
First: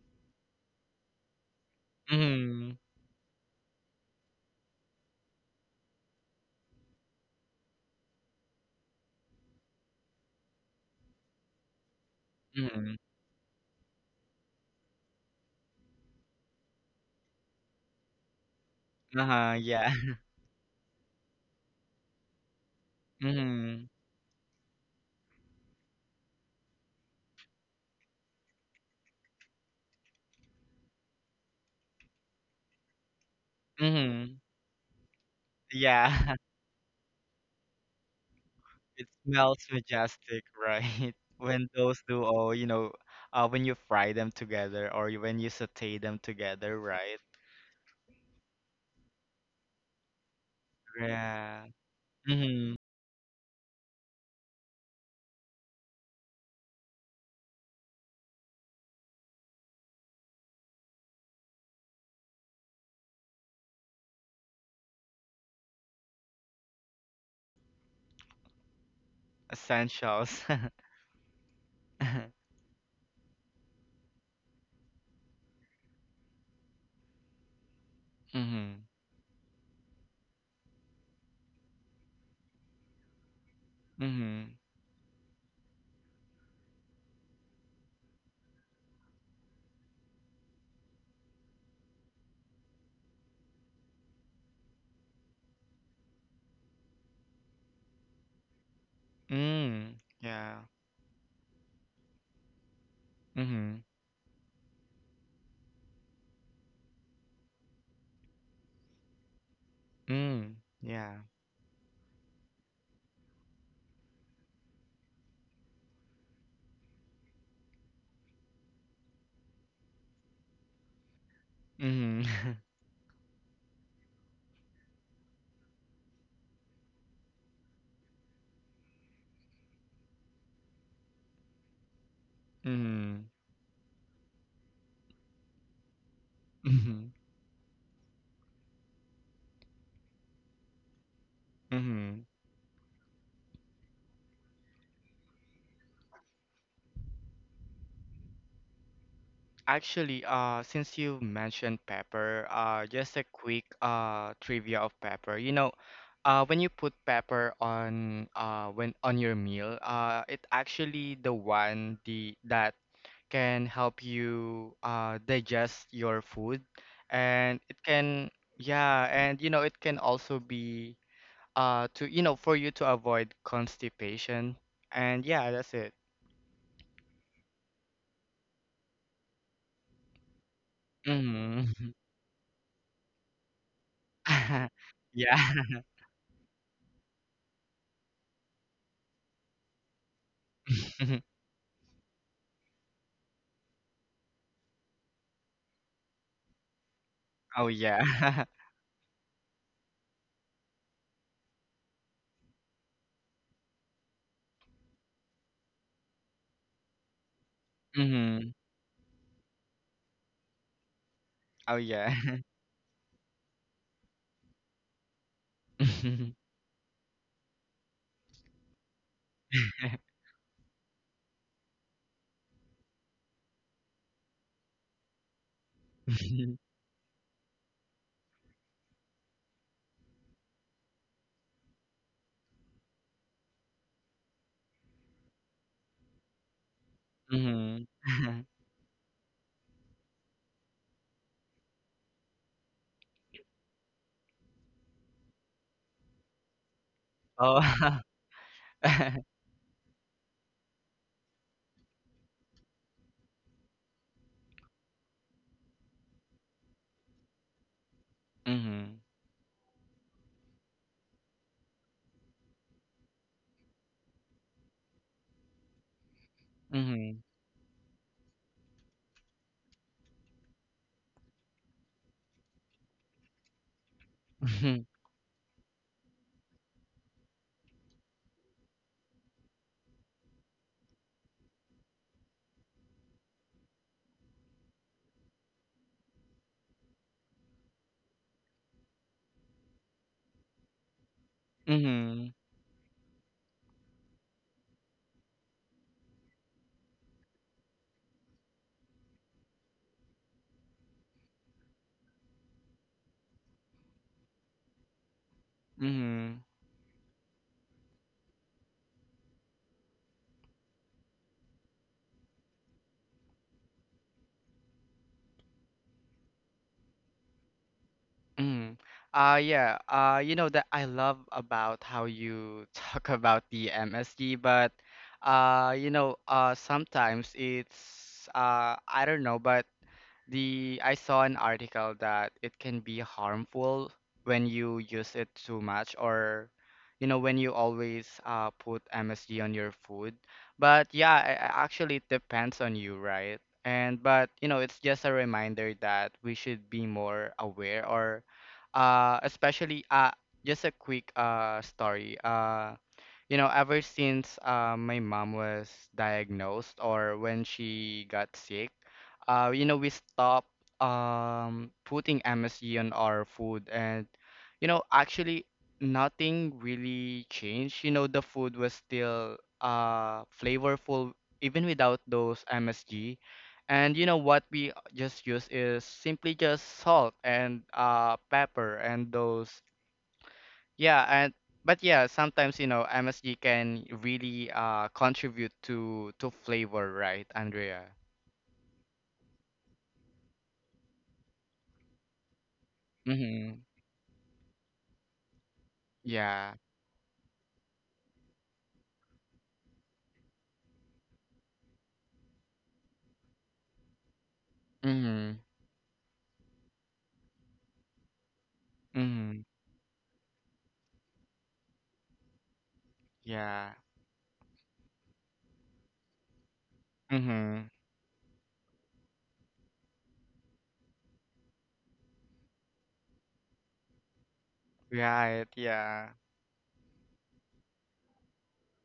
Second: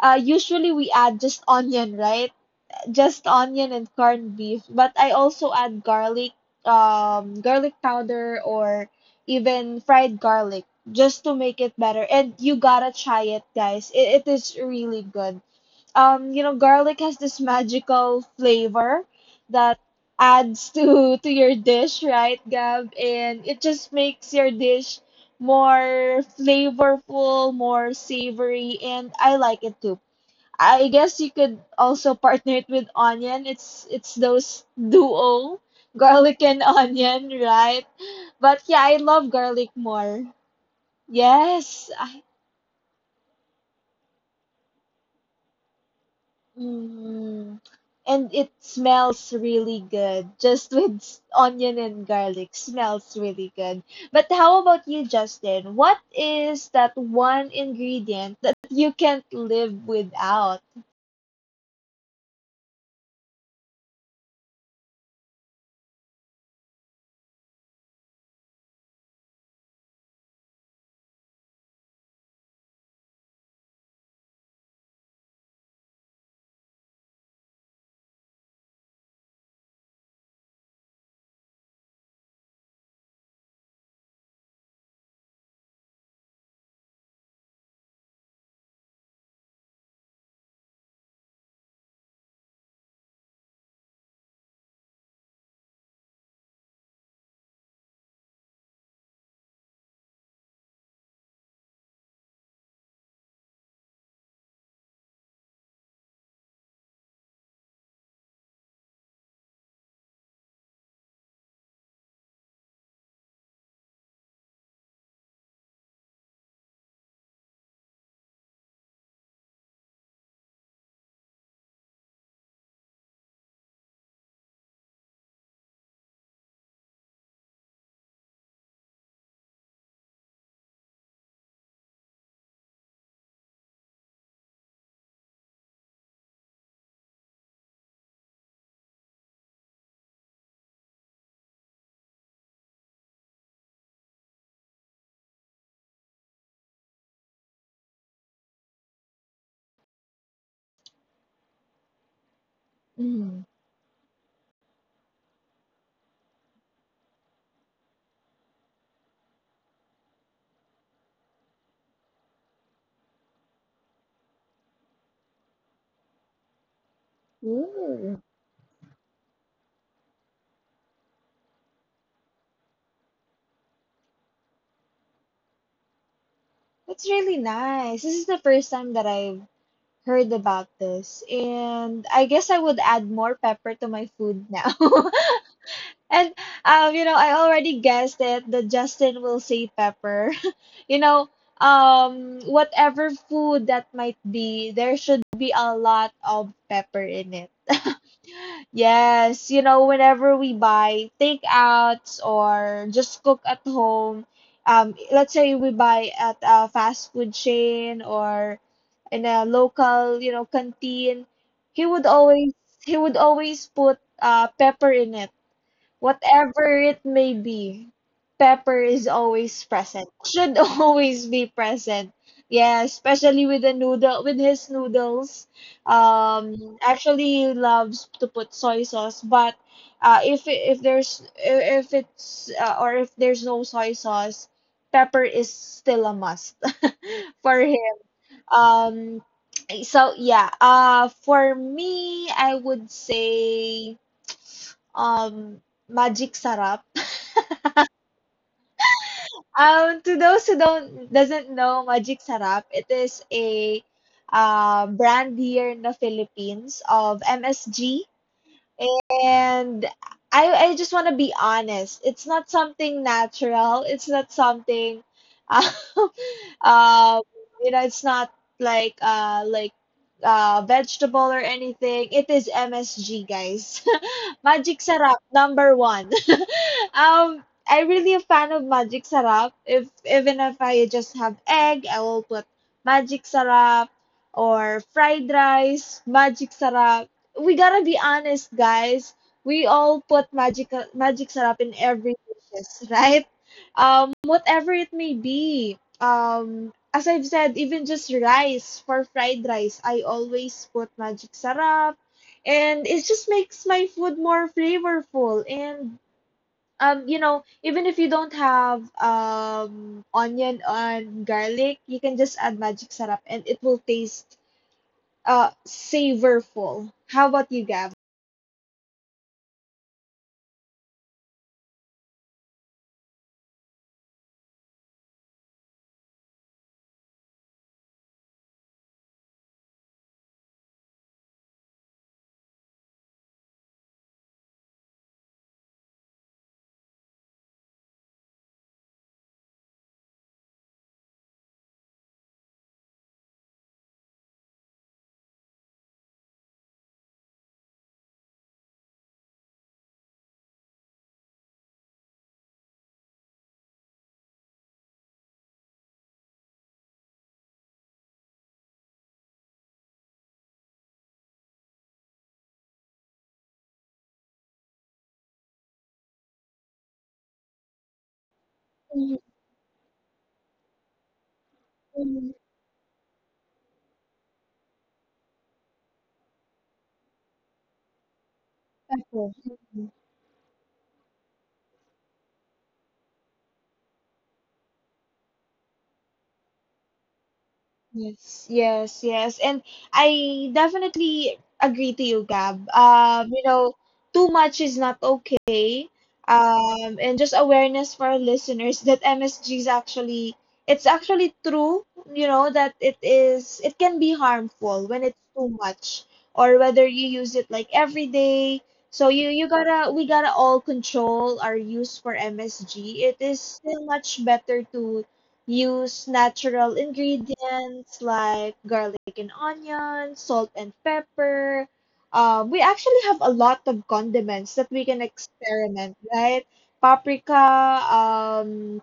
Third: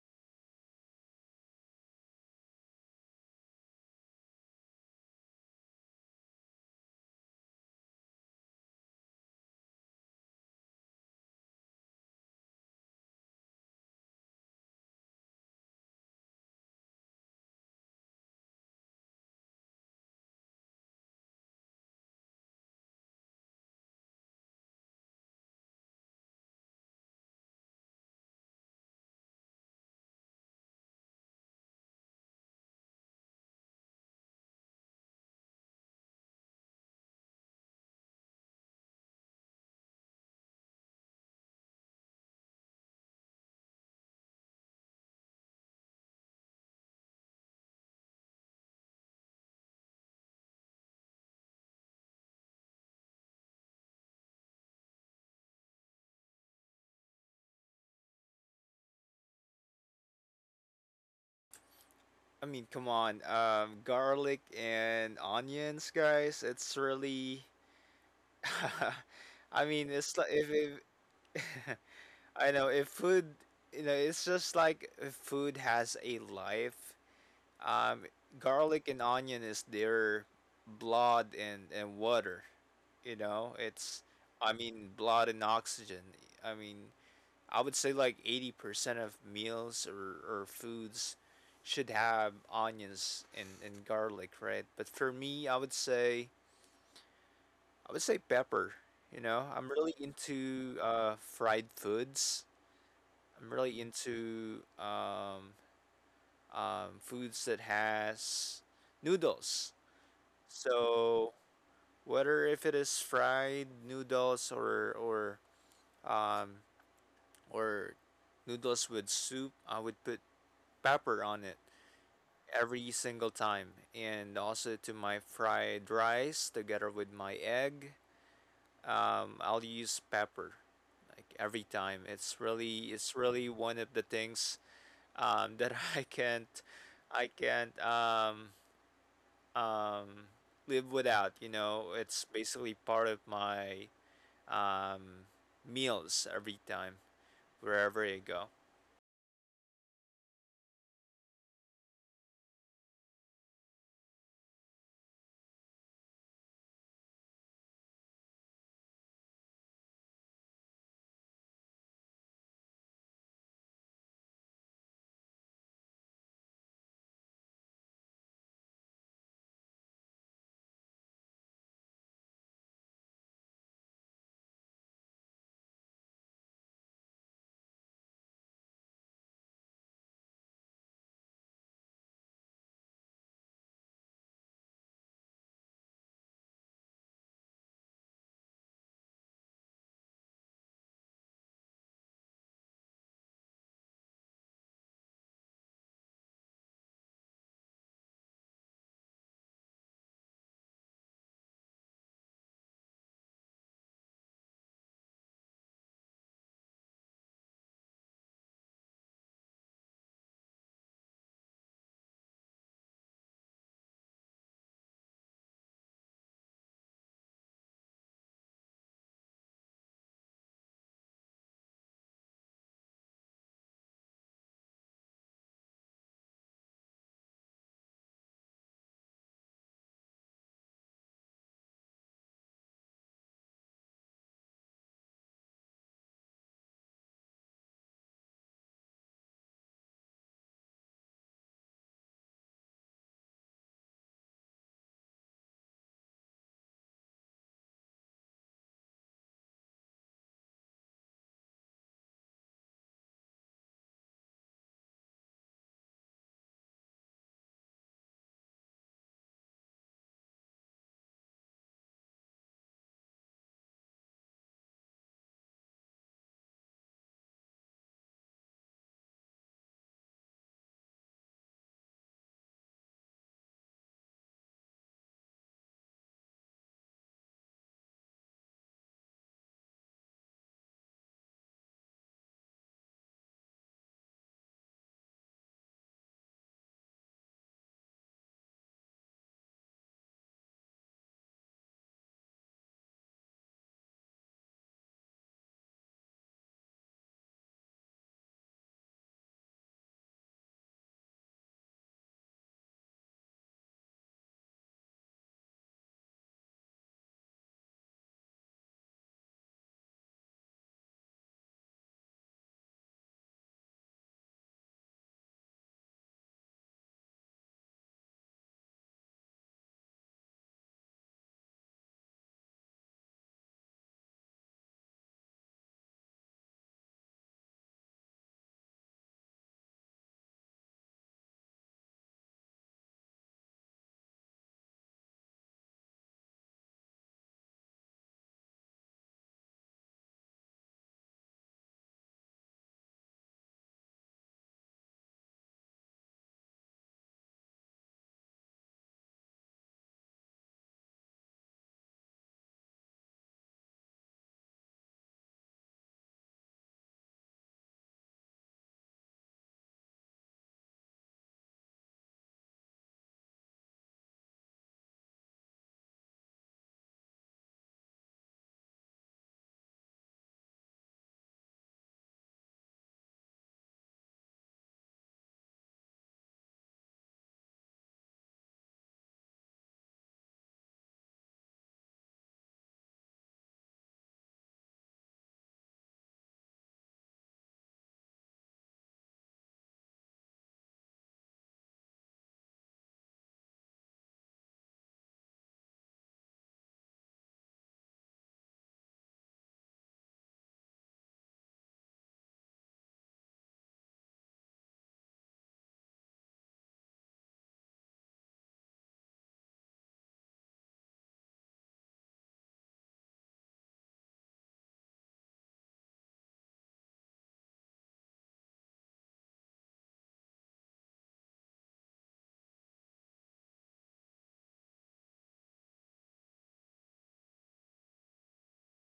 usually we add just onion, right? Mm-hmm. Just onion and corned beef, but I also add garlic, garlic powder, or even fried garlic just to make it better. And you gotta Mm-hmm. try it, guys. It is really good. Garlic has this magical flavor Uh-huh, that yeah. (laughs) adds to (laughs) to your dish, right, Gab? And it Mhm. just makes your dish more flavorful, more savory, and I like it too. I guess you could also partner it with onion. It's Mhm. those (laughs) duo, Yeah. garlic (laughs) and (laughs) onion, right? But yeah, I It love smells garlic more. majestic, right? (laughs) When Yes, those do all, you know, when you fry them together or when you saute them together, right? mm, and it smells really good just with Yeah. onion and garlic. Mhm. Smells really good. But how about you, Justin? What is that one ingredient that you can't live without? I mean, come on, garlic and onions, guys. It's really, (laughs) I mean, it's like Essentials. if, if (laughs) I (laughs) know, if food, you know, it's just like if food has a life. Um, Mhm. garlic and onion is their blood and water. You know, it's, I Mhm. mean, blood and oxygen. I mean, I would say like 80% of meals or foods should have onions and garlic, right? But for me, I would say pepper. You know, I'm really Mm. Yeah. into fried foods. I'm really Mhm. into foods that has noodles. Mm. Yeah. So whether if it is fried noodles or um, or noodles with soup, I would put pepper on it Mhm. every single time, and also to my fried rice together with my egg. I'll use pepper like every time. It's really Mhm. One of the things that (laughs) I can't Mhm. I can't um, um, live without. You know, it's Mhm. (laughs) basically part of my um, meals every time wherever you go. Actually, since you mentioned pepper, just a Mm. quick trivia of pepper. You know, when you put pepper on when on your meal, it actually the one the that can help you digest your food, and it can yeah, and you know it can also be to you know for you to avoid constipation, and yeah, that's it. That's really nice. This is the first time that I've heard about this. Mm-hmm. And I guess I would add more pepper to my food (laughs) now. Yeah. (laughs) and I already guessed it that Justin will say pepper. (laughs) you (laughs) know, whatever food that might be, there should be a lot of pepper in it. Oh, (laughs) yeah. (laughs) Yes, you know, whenever we buy takeouts or just cook at home, let's say we buy at a fast food chain Mhm. or in a local, canteen, Oh, he would yeah. always he would always put pepper in it. (laughs) Whatever it may be, pepper is always present. Should (laughs) always be present. Yeah, especially with the noodle with his noodles. Mhm. (laughs) Actually, he loves to put soy sauce, but if it's or if there's no soy sauce, pepper is still a must (laughs) for him. (laughs) Um, for me, I would say um magic sarap. Oh. (laughs) To those who don't doesn't know Magic Sarap, it is a brand here in the Philippines of MSG. Mhm. And I just want to be honest. It's not something natural. It's not something um, (laughs) um Mhm. It's not like vegetable or anything. It is MSG, guys. (laughs) Magic Mhm. Sarap number 1. (laughs) I am really a fan of Magic Sarap. If Even if I just have egg, I will put Magic Sarap, or fried rice, Magic Sarap. We gotta be honest, guys. We all put magic syrup in every Mhm. dishes, (laughs) right? Whatever it may be. As I've said, even just rice for fried rice, I always put magic syrup, and it just makes my food more flavorful. And Mhm. Even if you don't have onion and garlic, you can just add magic syrup, and it will taste savorful. How about you, Gab? Mhm. (laughs) Yeah. You know, that I love about how you (laughs) talk about the MSG, but sometimes it's I don't know, but The I saw an article that it can be harmful when you use it too much or you know when you always put MSG on your food. But yeah, actually it depends on you, right? And but you know it's just a reminder that we should be more aware or especially just a quick story. You know, ever since my mom was diagnosed or when she got sick, you know, we stopped putting MSG on our food. And, you know, actually, nothing really changed. You know, the food was still flavorful even without Mm, those MSG. And, you know, what we just use is simply just salt and pepper and Echo. those Mm, yeah, and but yeah, sometimes you know MSG can really contribute to flavor, right, Andrea? Yes. And I definitely agree to you, Gab. Mm-hmm. Too much is not okay. Yeah. And just awareness for our listeners that MSG is actually, it's actually true, you know, that it can be harmful when it's Mm-hmm. too much or whether you use it like every day. So you Mm-hmm. you gotta we gotta all control our use for MSG. It is Yeah. still much better to use natural Mm-hmm. ingredients like garlic and onion, salt and pepper. We actually have a lot of condiments that we can Right. experiment, Yeah. right? Paprika, um,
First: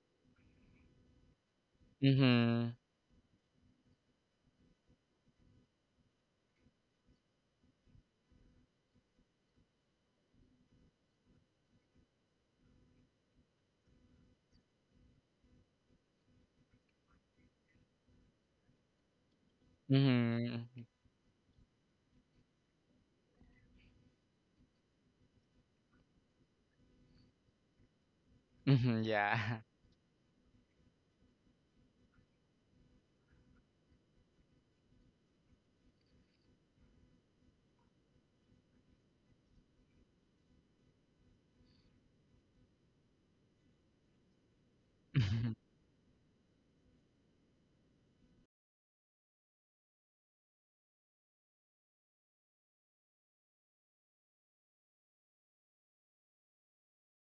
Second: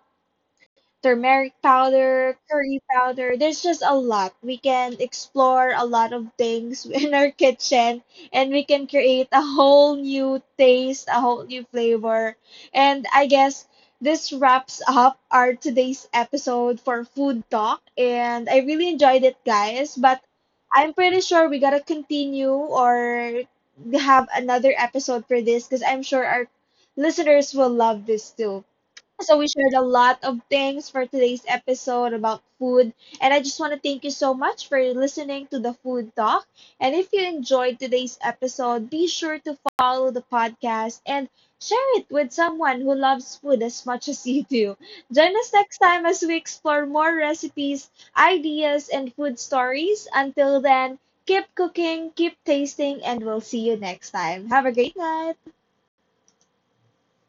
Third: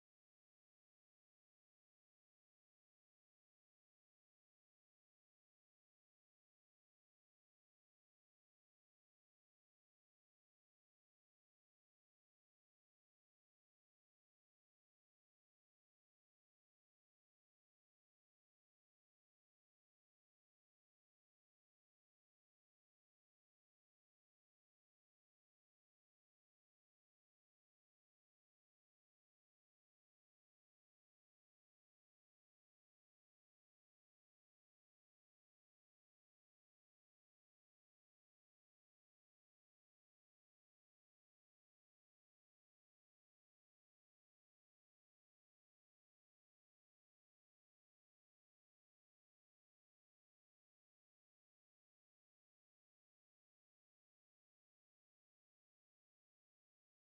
turmeric powder, Mm-hmm. curry powder. There's just a lot. We can explore a lot of things (laughs) in our kitchen, and we can create a whole new taste, a whole new flavor. And I guess this wraps up our today's episode for food talk, and I really enjoyed it, guys, but Mm-hmm. I'm pretty sure we got to continue or have another episode for this because I'm sure our listeners will love this too. Mm-hmm. So we Yeah. shared a lot of things for today's episode about food. And I just want to thank you so much for listening to the Food Talk. And if you enjoyed today's episode, be sure to follow the podcast and share it with someone who loves food as much as you do. Join us (laughs) next time as we explore more recipes, ideas, and food stories. Until then, keep cooking, keep tasting, and we'll see you next time. Have a great night.